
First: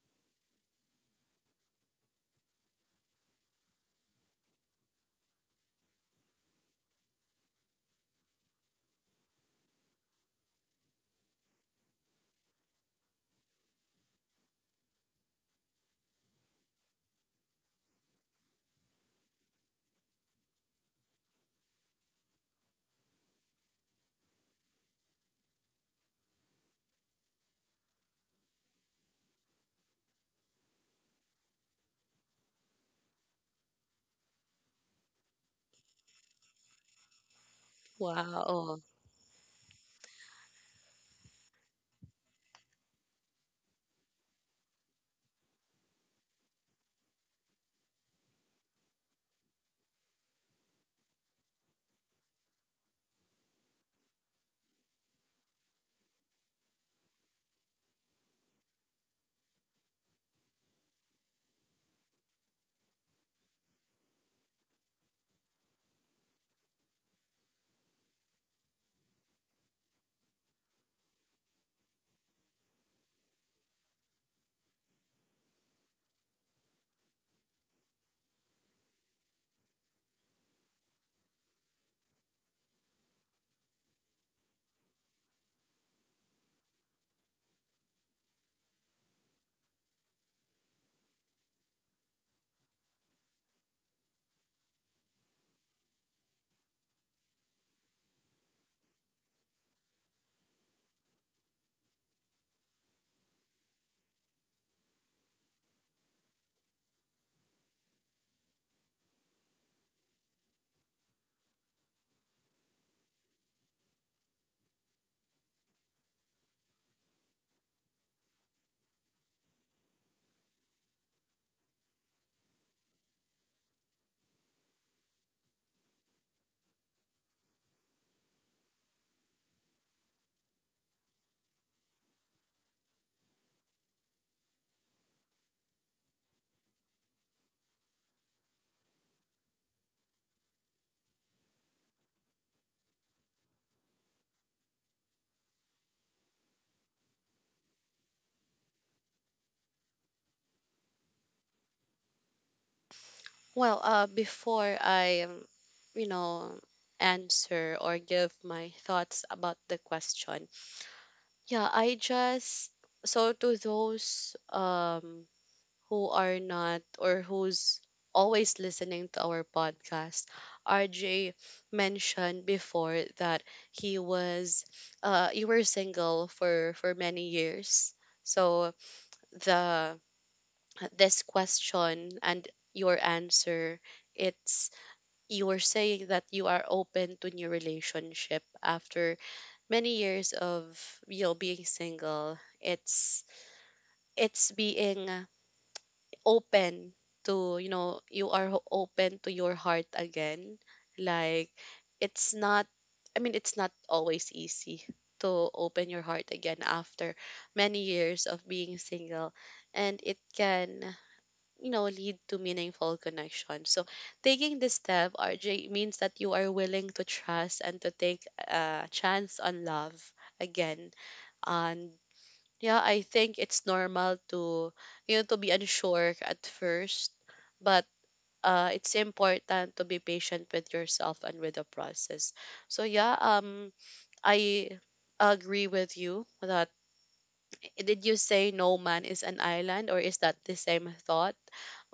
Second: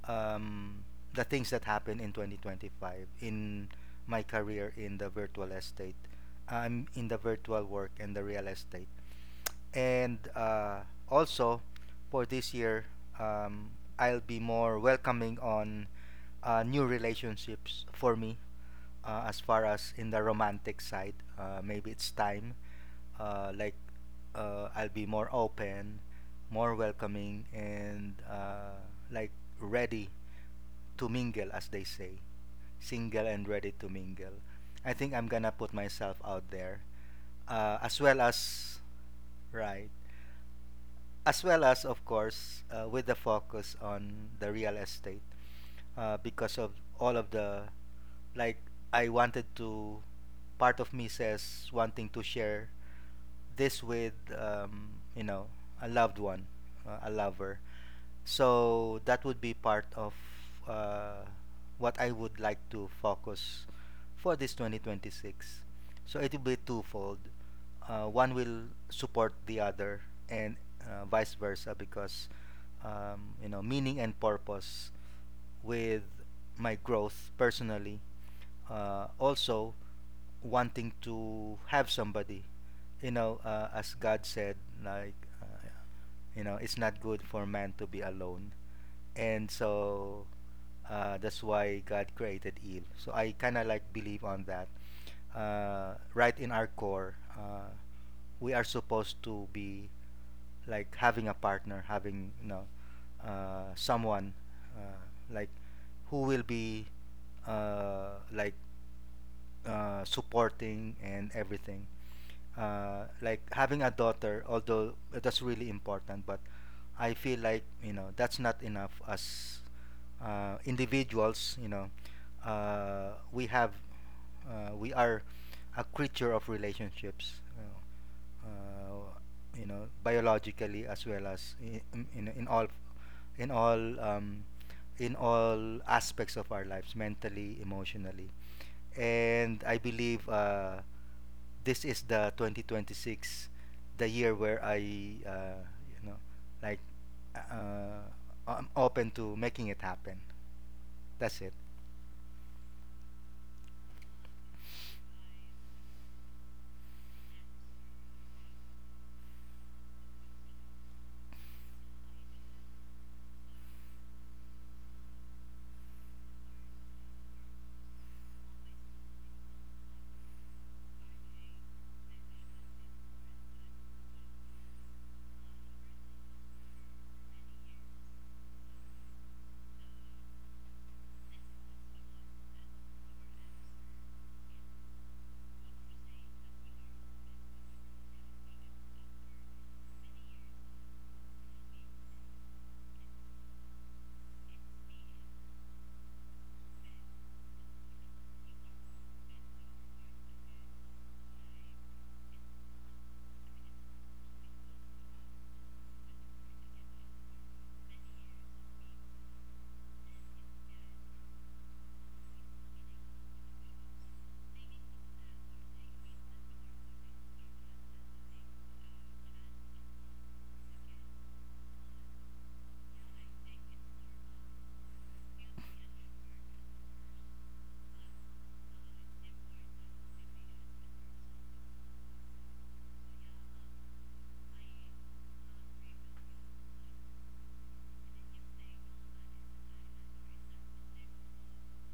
S2: um, the things that happened in 2025 in my career in the virtual estate, I'm in the virtual work and the real estate. And also, for this year, um, I'll be more welcoming on new relationships for me, as far as in the romantic side. Maybe it's time, uh, like I'll be more open, more welcoming, and like ready to mingle, as they say, single and ready to mingle. I think I'm gonna put myself out there, as well as,
S1: Wow.
S2: right, as well as, of course, with the focus on the real estate. Uh, because of all of the, like I wanted to, part of me says wanting to share this with you know, a loved one, a lover. So that would be part of uh, what I would like to focus for this 2026. So it will be twofold. One will support the other, and vice versa, because you know, meaning and purpose with my growth personally. Also, wanting to have somebody, you know, as God said, like uh, you know, it's not good for man to be alone, and so that's why God created Eve. So I kind of like believe on that. Right in our core, we are supposed to be, like, having a partner, having, you know, someone uh, like who will be, uh, like supporting and everything, like having a daughter, although that's really important, but I feel like, you know, that's not enough as individuals. You know, uh, we have we are a creature of relationships. You know, you know, biologically, as well as in all, in all, in all aspects of our lives, mentally, emotionally. And I believe this is the 2026, the year where I you know, like uh, I'm open to making it happen. That's it.
S1: Well, before I, you know, answer or give my thoughts about the question, yeah, I just, so to those who are not, or who's always listening to our podcast, RJ mentioned before that he was, you were single for many years. So the, this question and your answer, it's, you were saying that you are open to new relationship after many years of, you know, being single. It's being open to, you know, you are open to your heart again. Like, it's not, I mean, it's not always easy to open your heart again after many years of being single, and it can, you know, lead to meaningful connection. So taking this step, RJ, means that you are willing to trust and to take a chance on love again. And yeah, I think it's normal to, you know, to be unsure at first, but it's important to be patient with yourself and with the process. So yeah, I agree with you that, eh, did you say no man is an island, or is that the same thought?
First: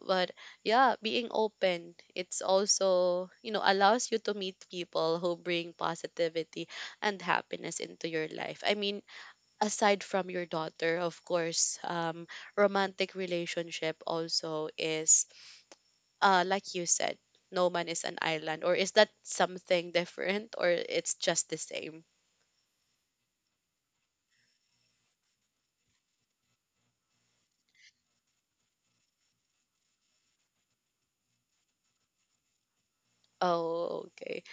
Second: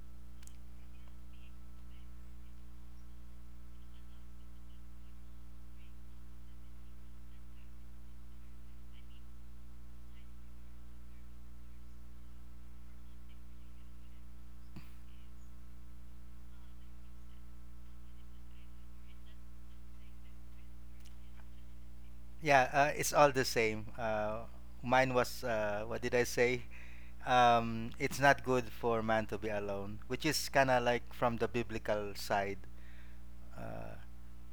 S1: But yeah, being open, it's also, you know, allows you to meet people who bring positivity and happiness into your life. I mean, aside from your daughter, of course, romantic relationship also is, like you said, no man is an island. Or is that something different, or it's just the same?
S2: Yeah, it's all the same. Uh, mine was, what did I say, it's not good for man to be alone, which is kind of like from the biblical side. uh,
S1: Oh, okay.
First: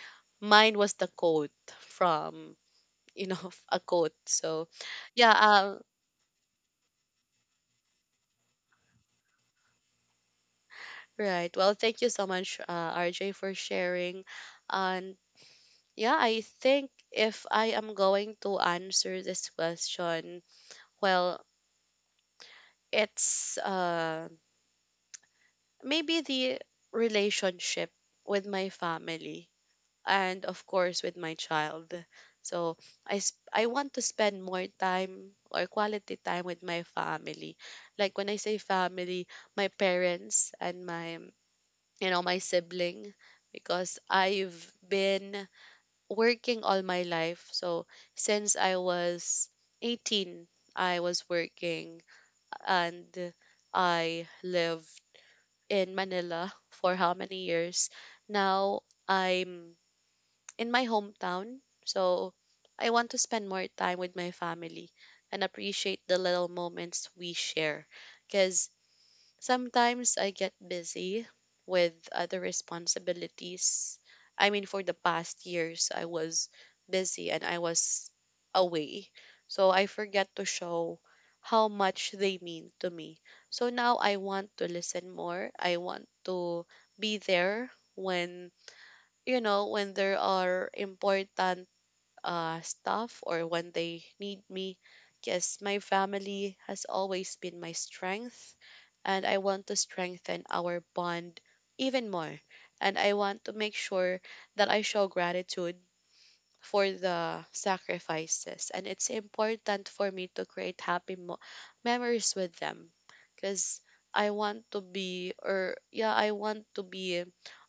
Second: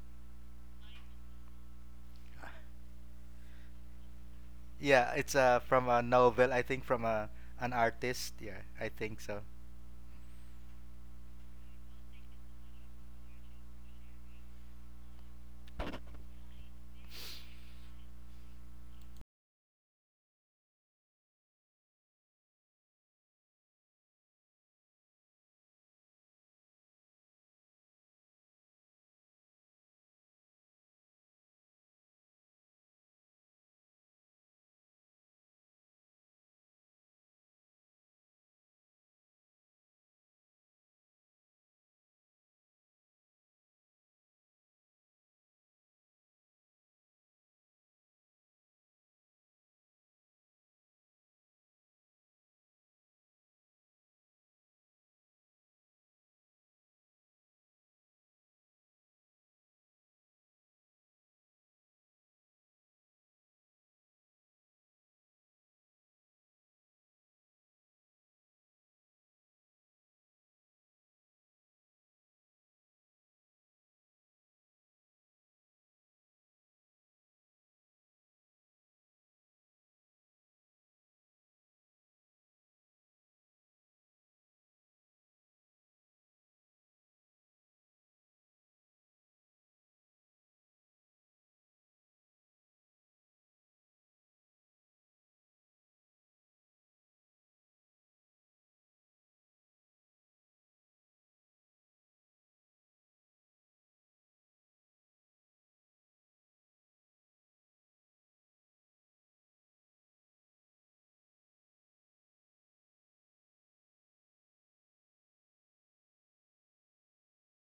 S1: Mine was the quote from, you know, <laughs> a quote. So,
S2: yeah,
S1: yeah.
S2: it's from a novel, I think, from a, an artist, yeah, I think so.
S1: Right. Well, thank you so much, RJ, for sharing. And yeah, I think if I am going to answer this question, well, it's maybe the relationship with my family, and of course with my child. So I want to spend more time, or quality time, with my family. Like when I say family, my parents and my, you know, my sibling. Because I've been working all my life, so since I was 18, I was working, and I live in Manila for how many years. Now I'm in my hometown, so I want to spend more time with my family and appreciate the little moments we share. Because sometimes I get busy with other responsibilities. I mean, for the past years, I was busy and I was away. So I forget to show how much they mean to me. So now I want to listen more. I want to be there when, you know, when there are important stuff, or when they need me, because my family has always been my strength, and I want to strengthen our bond even more. And I want to make sure that I show gratitude for the sacrifices. And it's important for me to create happy memories with them, because I want to be, or yeah, I want to be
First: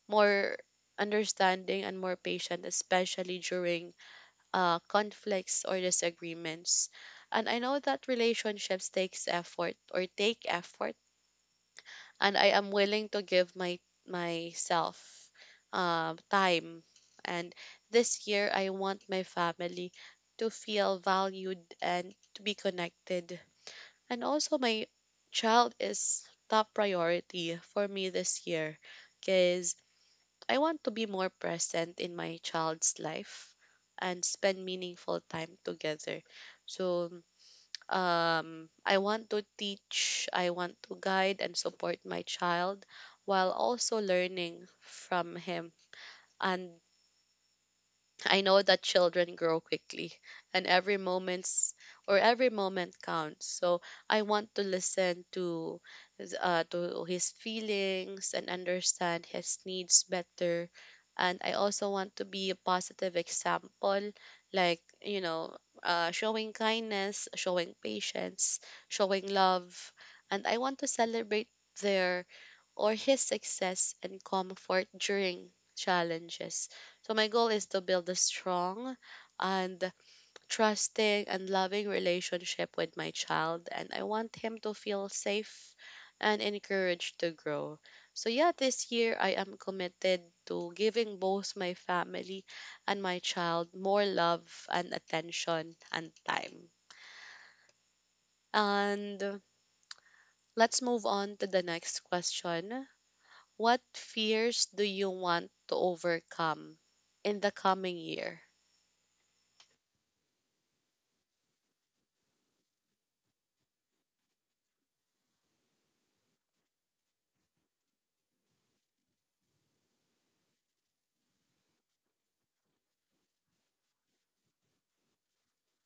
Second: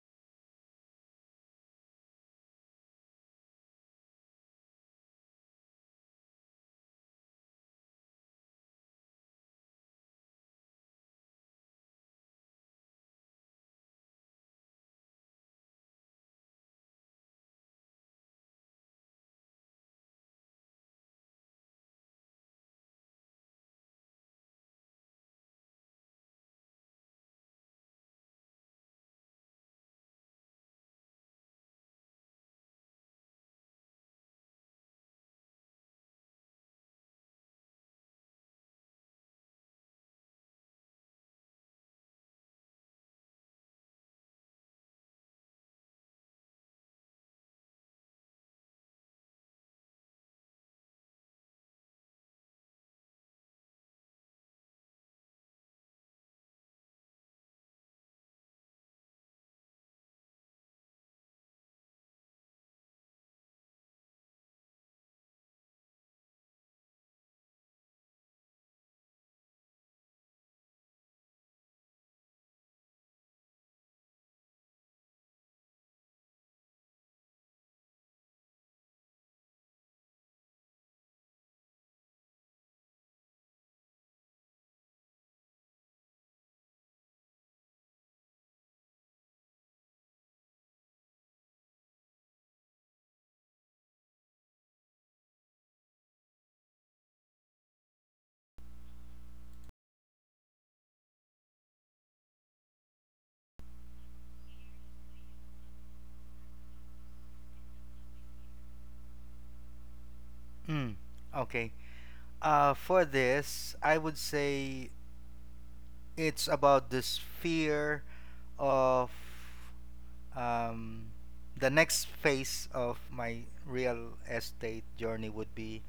S1: more understanding and more patient, especially during conflicts or disagreements. And I know that relationships takes effort or take effort, and I am willing to give my myself time. And this year, I want my family to feel valued and to be connected. And also, my child is top priority for me this year, because I want to be more present in my child's life and spend meaningful time together. So, I want to teach, I want to guide and support my child while also learning from him. And I know that children grow quickly and every moment's or every moment counts. So I want to listen to to his feelings and understand his needs better. And I also want to be a positive example, like, you know, showing kindness, showing patience, showing love. And I want to celebrate their or his success, and comfort during challenges. So my goal is to build a strong and trusting and loving relationship with my child, and I want him to feel safe and encouraged to grow. So yeah, this year I am committed to giving both my family and my child more love and attention and time. And let's move on to the next question. What fears do you want to overcome in the coming year?
S2: Mm, okay. For this, I would say it's about this fear of, um, the next phase of my real estate journey would be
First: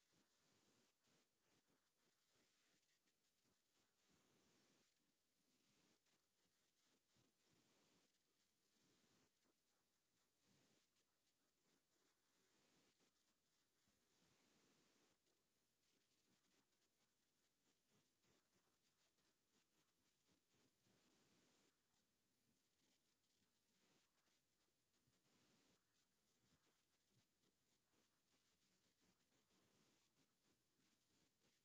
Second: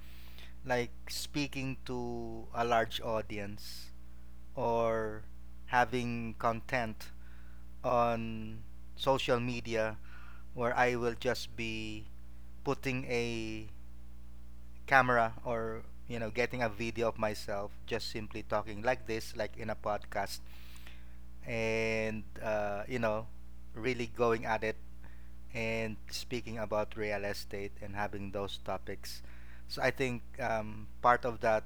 S2: like speaking to a large audience, or having content on social media, where I will just be putting a camera, or, you know, getting a video of myself just simply talking like this, like in a podcast, and you know, really going at it and speaking about real estate and having those topics. So I think part of that,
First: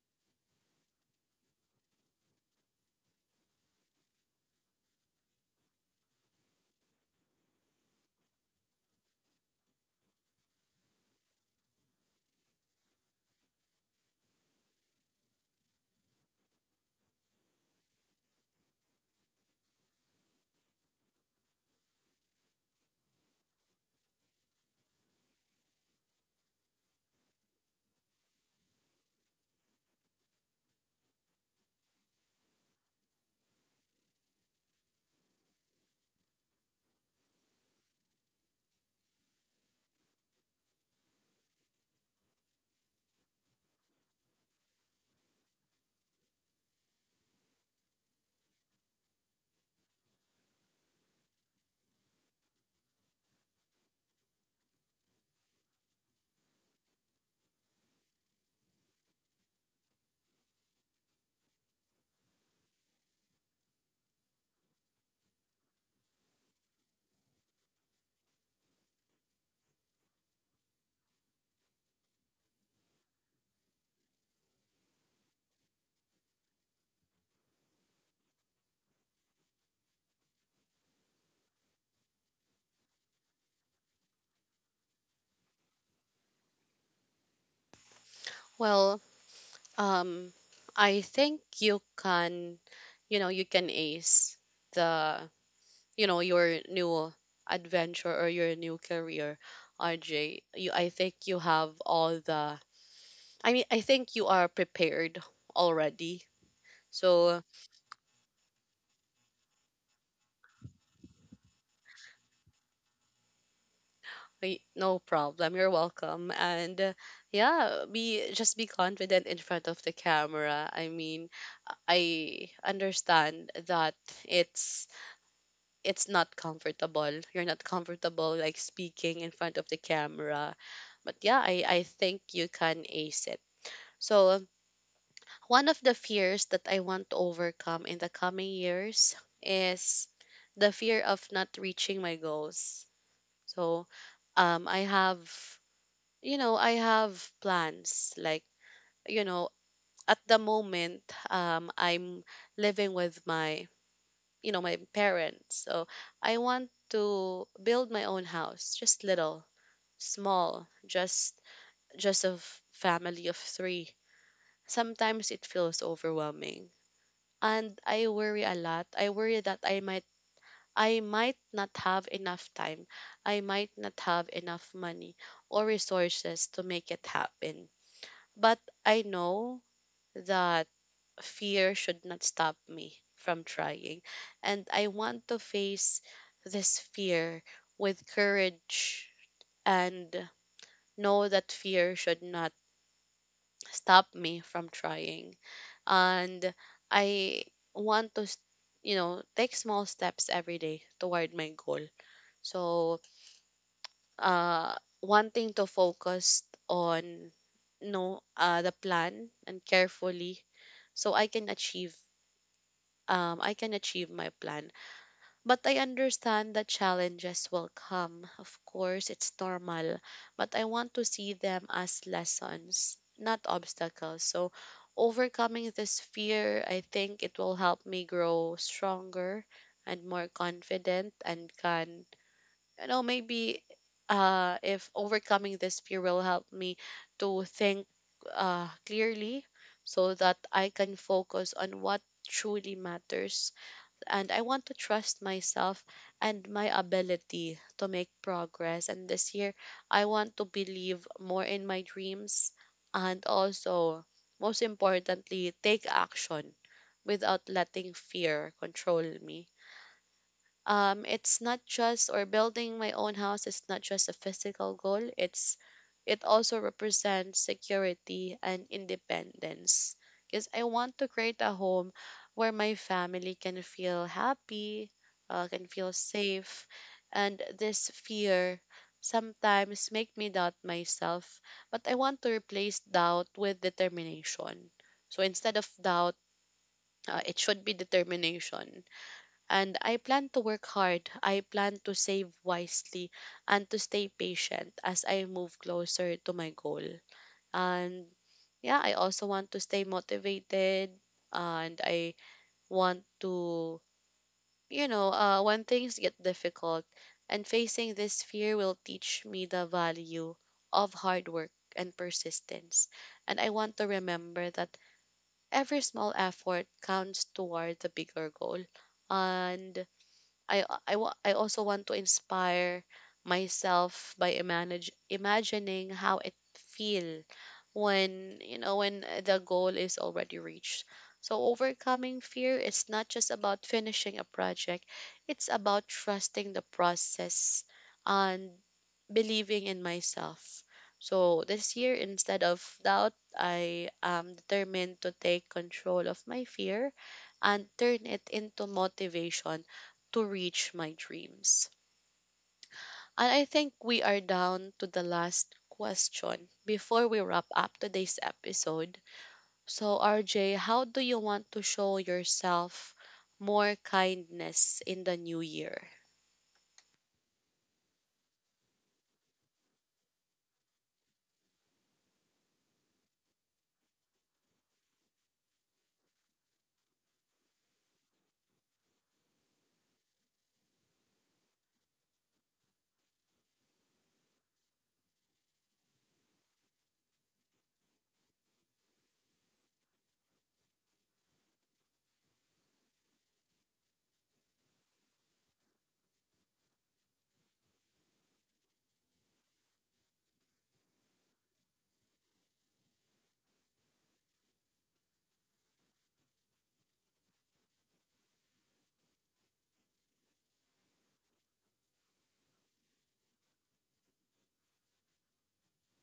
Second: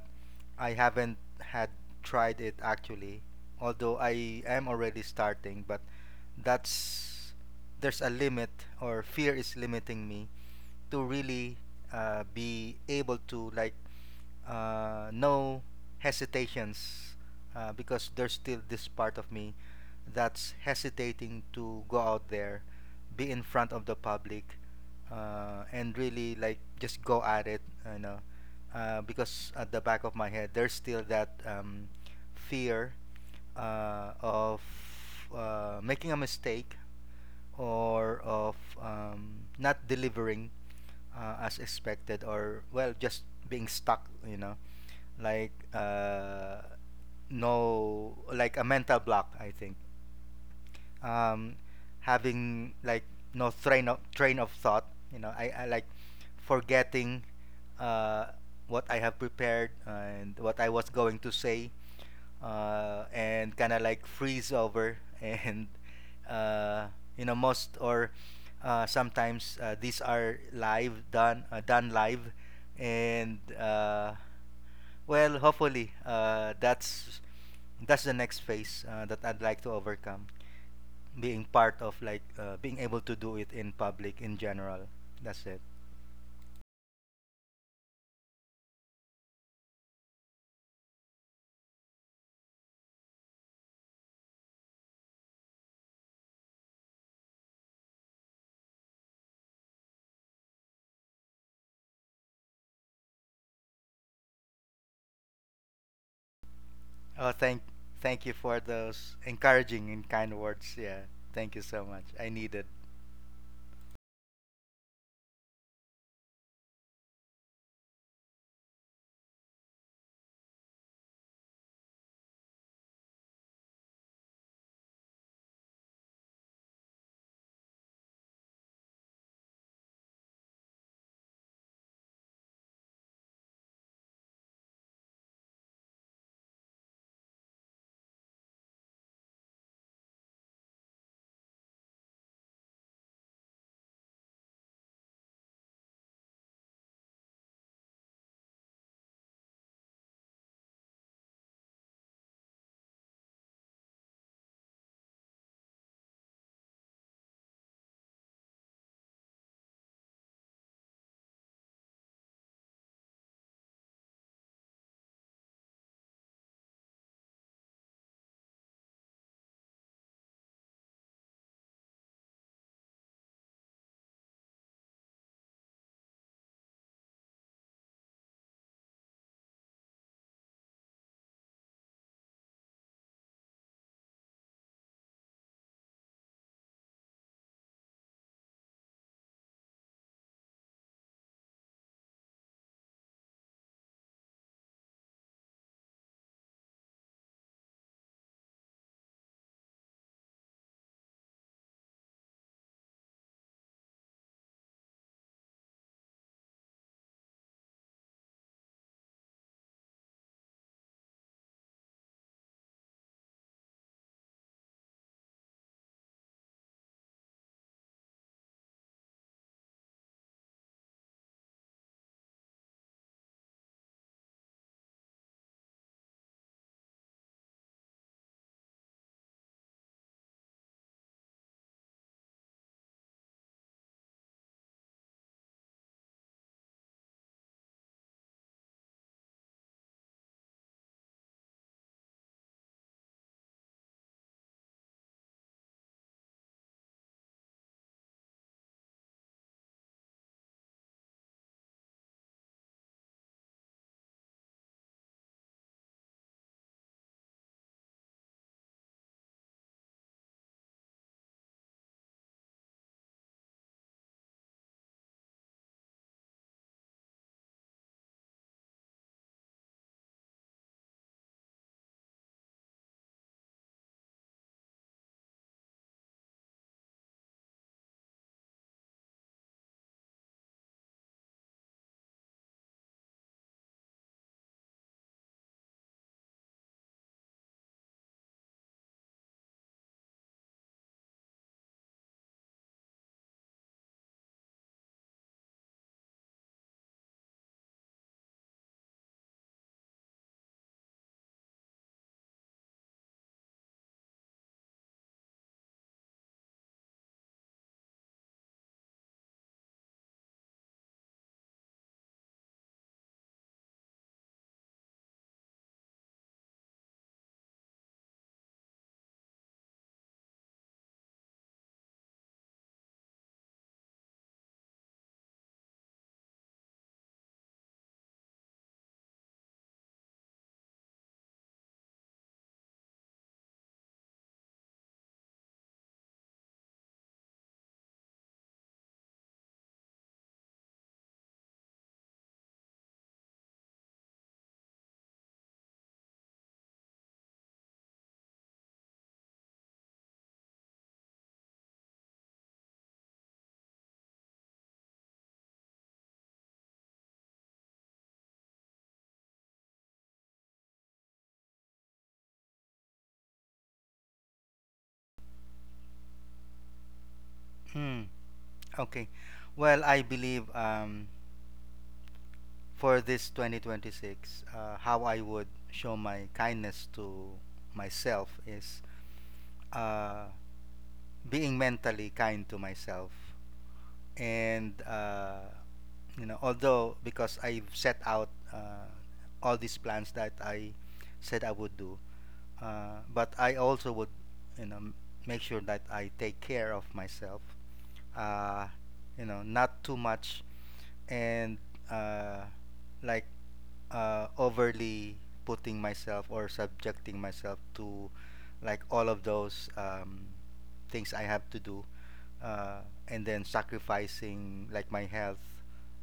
S2: I haven't had tried it actually, although I am already starting, but that's, there's a limit, or fear is limiting me to really be able to, no, hesitations because there's still this part of me that's hesitating to go out there, be in front of the public, and really like just go at it, you know, because at the back of my head there's still that fear of making a mistake, or of not delivering as expected, or, well, just being stuck, you know, like uh, no, like a mental block, I think. Um, having like no train of thought, you know. I like forgetting uh, what I have prepared and what I was going to say, and kind of like freeze over <laughs> and uh, you know, most, or sometimes these are live done, done live, and well, hopefully, that's the next phase that I'd like to overcome, being part of like being able to do it in public in general. That's it.
S1: Well, um, I think you can, you know, you can ace the, you know, your new adventure or your new career, RJ. You, I think you have all the, I mean, I think you are prepared already.
S2: oh
S1: So,
S2: thank thank you for those encouraging and kind words. Yeah, thank you so much, I needed.
S1: No problem. You're welcome. And yeah, be, just be confident in front of the camera. I mean, I understand that it's it's not comfortable. You're not comfortable like speaking in front of the camera. But yeah, I think you can ace it. So, one of the fears that I want to overcome in the coming years is the fear of not reaching my goals. So, I have, you know, I have plans. Like, you know, at the moment, I'm living with my, you know, my parents. So I want to build my own house, just little, small, just a family of three. Sometimes it feels overwhelming, and I worry a lot. I worry that I might not have enough time. I might not have enough money or resources to make it happen. But I know that fear should not stop me from trying. And I want to face this fear with courage, and know that fear should not stop me from trying. And I want to, you know, take small steps every day toward my goal. So, uh, wanting to focus on no, the plan and carefully, so I can achieve my plan. But I understand that challenges will come. Of course, it's normal. But I want to see them as lessons, not obstacles. So, overcoming this fear, I think it will help me grow stronger and more confident, and can, you know, maybe if overcoming this fear will help me to think clearly, so that I can focus on what truly matters. And I want to trust myself and my ability to make progress. And this year, I want to believe more in my dreams and also, most importantly, take action without letting fear control me. It's not just or building my own house is not just a physical goal, it's it also represents security and independence because I want to create a home where my family can feel happy, can feel safe. And this fear sometimes make me doubt myself, but I want to replace doubt with determination. So instead of doubt, it should be determination. And I plan to work hard. I plan to save wisely and to stay patient as I move closer to my goal. And yeah, I also want to stay motivated, and I want to, when things get difficult, and facing this fear will teach me the value of hard work and persistence. And I want to remember that every small effort counts toward the bigger goal. And I I I also want to inspire myself by manage imagining how it feel when when the goal is already reached. So overcoming fear is not just about finishing a project; it's about trusting the process and believing in myself. So this year, instead of doubt, I am determined to take control of my fear and turn it into motivation to reach my dreams. And I think we are down to the last question before we wrap up today's episode. So, RJ, how do you want to show yourself more kindness in the new year?
S2: Mm. Okay. Well, I believe for this 2026, how I would show my kindness to myself is uh, being mentally kind to myself. And you know, although, because I've set out all these plans that I said I would do, but I also would, you know, make sure that I take care of myself. Uh, you know, not too much, and uh, like overly putting myself or subjecting myself to like all of those things I have to do, uh, and then sacrificing like my health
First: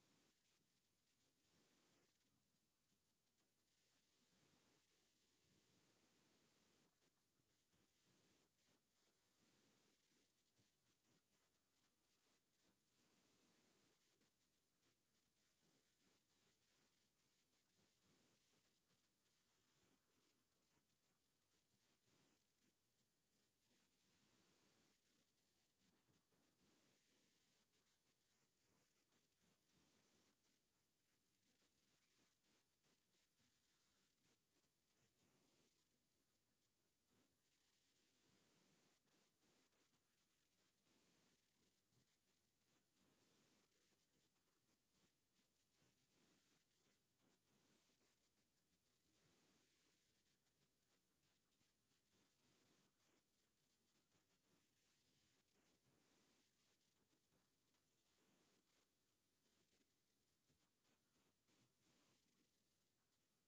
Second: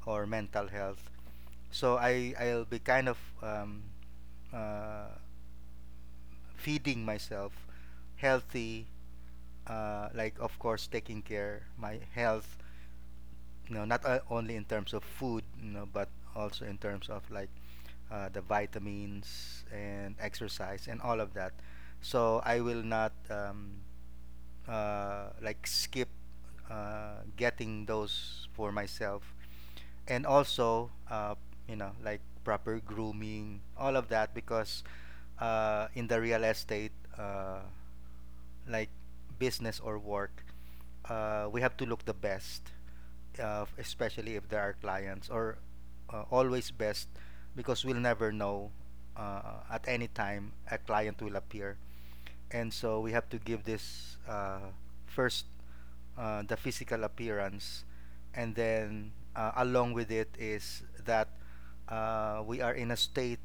S2: or mental health. So I'll be kind of uh, feeding myself healthy, like, of course, taking care my health. You know, not only in terms of food, you know, but also in terms of like the vitamins and exercise and all of that. So I will not like skip getting those for myself, and also you know, like proper grooming, all of that, because in the real estate. Like business or work, we have to look the best, especially if there are clients, or always best, because we'll never know at any time a client will appear. And so we have to give this first the physical appearance, and then along with it is that we are in a state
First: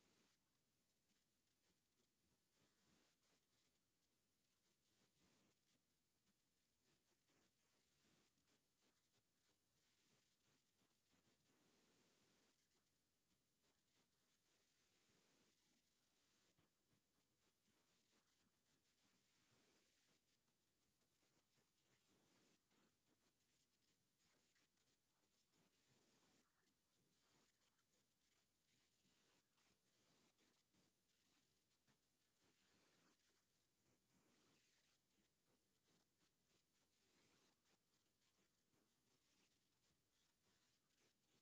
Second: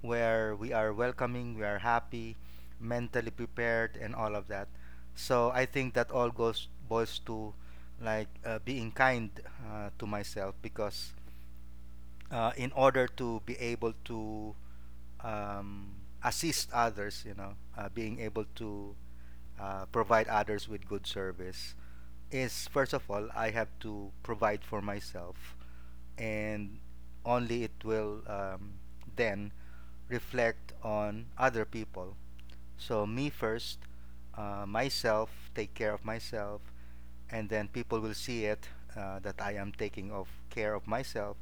S2: where we are welcoming, we are happy, mentally prepared, and all of that. So I think that all goes boils to like being kind to myself, because in order to be able to um, assist others, you know, being able to provide others with good service, is first of all I have to provide for myself, and only it will then reflect on other people. So me first, myself, take care of myself, and then people will see it that I am taking of care of myself,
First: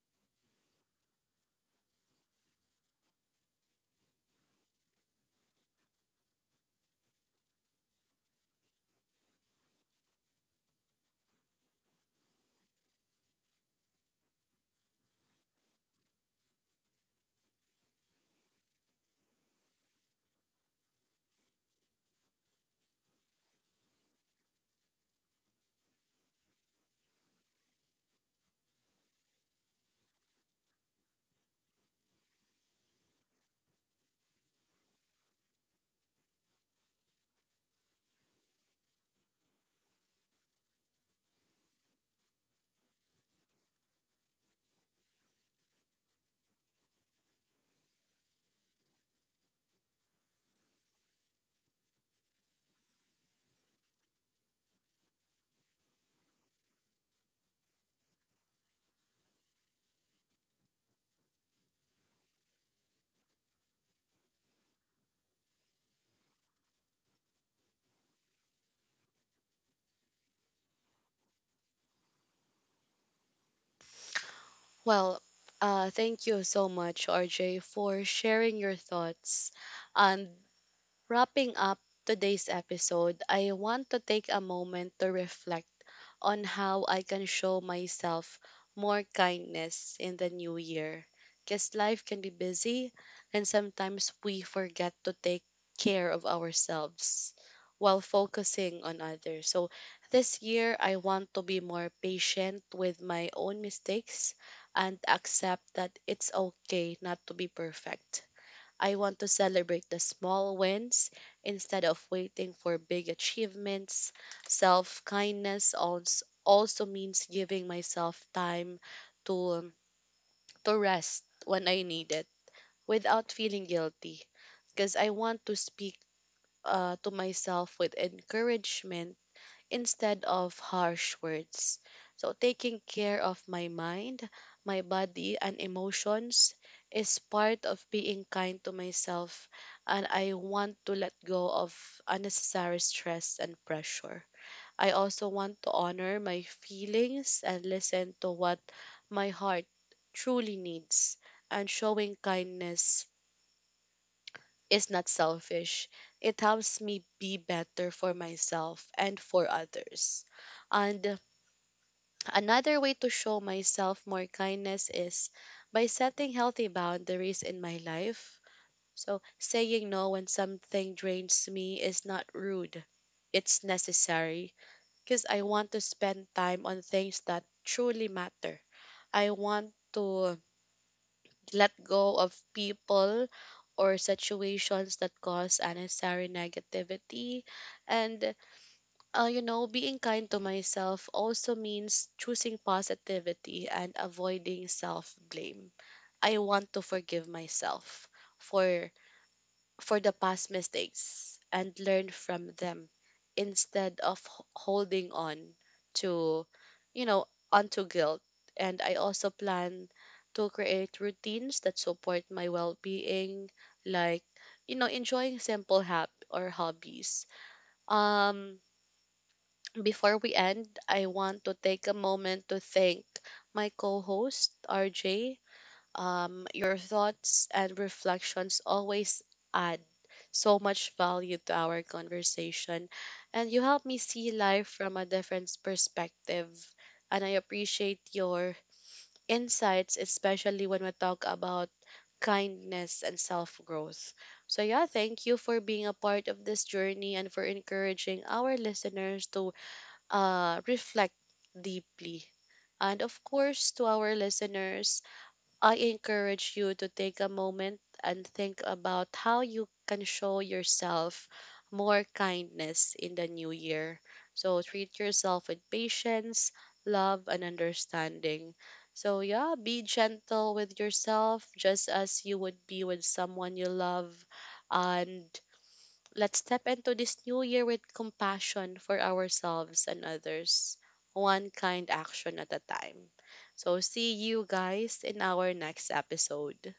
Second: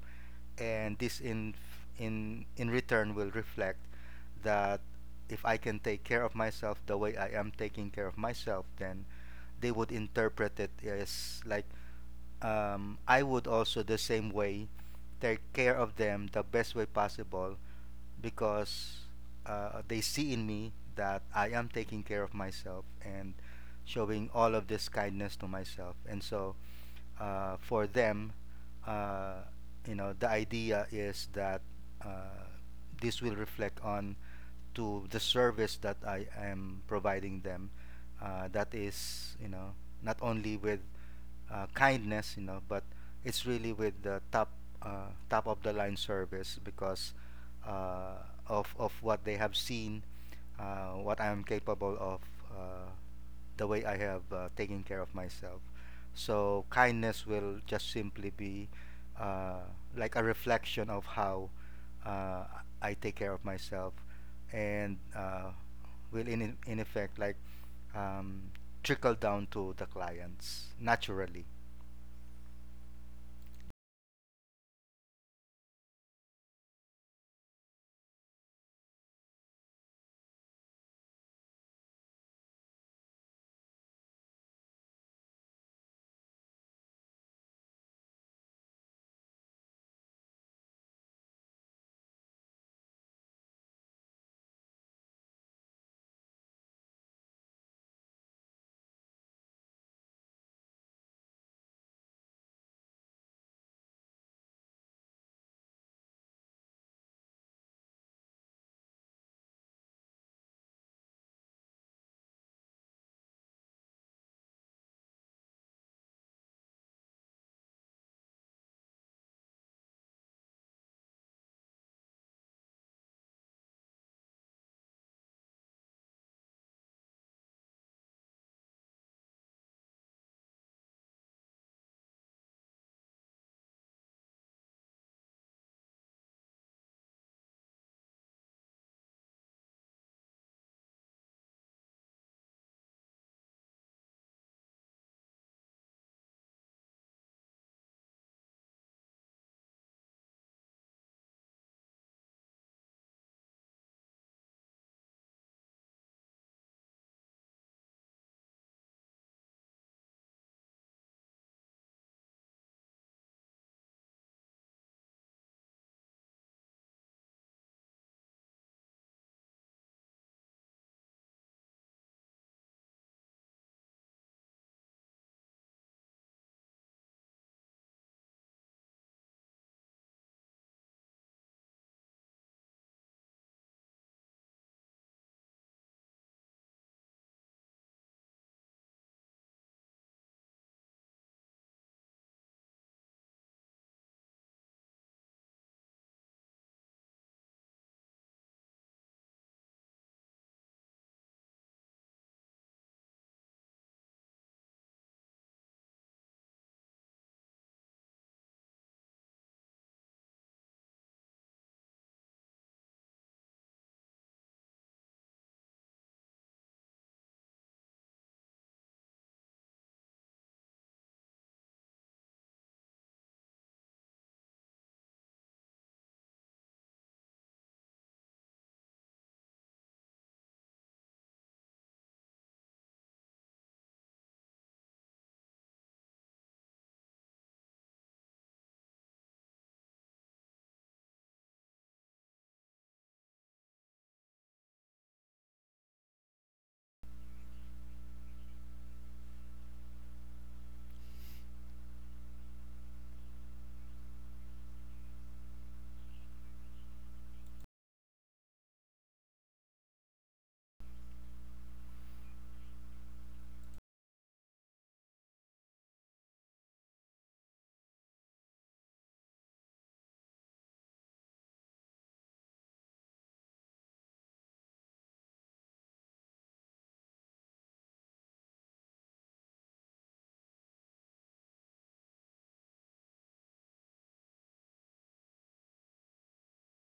S2: and this in return will reflect that if I can take care of myself the way I am taking care of myself, then they would interpret it as like I would also the same way take care of them the best way possible, because they see in me that I am taking care of myself and showing all of this kindness to myself. And so for them, uh, you know, the idea is that uh, this will reflect on to the service that I am providing them. That is, you know, not only with kindness, you know, but it's really with the top top of the line service, because uh, of what they have seen, what I'm capable of, uh, the way I have taken care of myself. So kindness will just simply be uh, like a reflection of how uh, I take care of myself, and will in effect like um, trickle down to the clients naturally.
S1: Well, thank you so much, RJ, for sharing your thoughts. And wrapping up today's episode, I want to take a moment to reflect on how I can show myself more kindness in the new year. Because life can be busy, and sometimes we forget to take care of ourselves while focusing on others. So, this year, I want to be more patient with my own mistakes and accept that it's okay not to be perfect. I want to celebrate the small wins instead of waiting for big achievements. Self kindness also means giving myself time to, to rest when I need it without feeling guilty, because I want to speak to myself with encouragement instead of harsh words. So, taking care of my mind, my body, and emotions is part of being kind to myself, and I want to let go of unnecessary stress and pressure. I also want to honor my feelings and listen to what my heart truly needs, and showing kindness is not selfish. It helps me be better for myself and for others. And another way to show myself more kindness is by setting healthy boundaries in my life. So, saying no when something drains me is not rude, it's necessary because I want to spend time on things that truly matter. I want to let go of people or situations that cause unnecessary negativity, and being kind to myself also means choosing positivity and avoiding self-blame. I want to forgive myself for for the past mistakes and learn from them instead of holding on to, you know, onto guilt. And I also plan to create routines that support my well-being, like enjoying simple hab or hobbies. Um, Before we end, I want to take a moment to thank my co host, RJ. Your thoughts and reflections always add so much value to our conversation, and you help me see life from a different perspective. And I appreciate your insights, especially when we talk about kindness and self growth. So, yeah, thank you for being a part of this journey and for encouraging our listeners to reflect deeply. And of course, to our listeners, I encourage you to take a moment and think about how you can show yourself more kindness in the new year. So treat yourself with patience, love, and understanding. So, yeah, be gentle with yourself just as you would be with someone you love. And let's step into this new year with compassion for ourselves and others, one kind action at a time. So, see you guys in our next episode.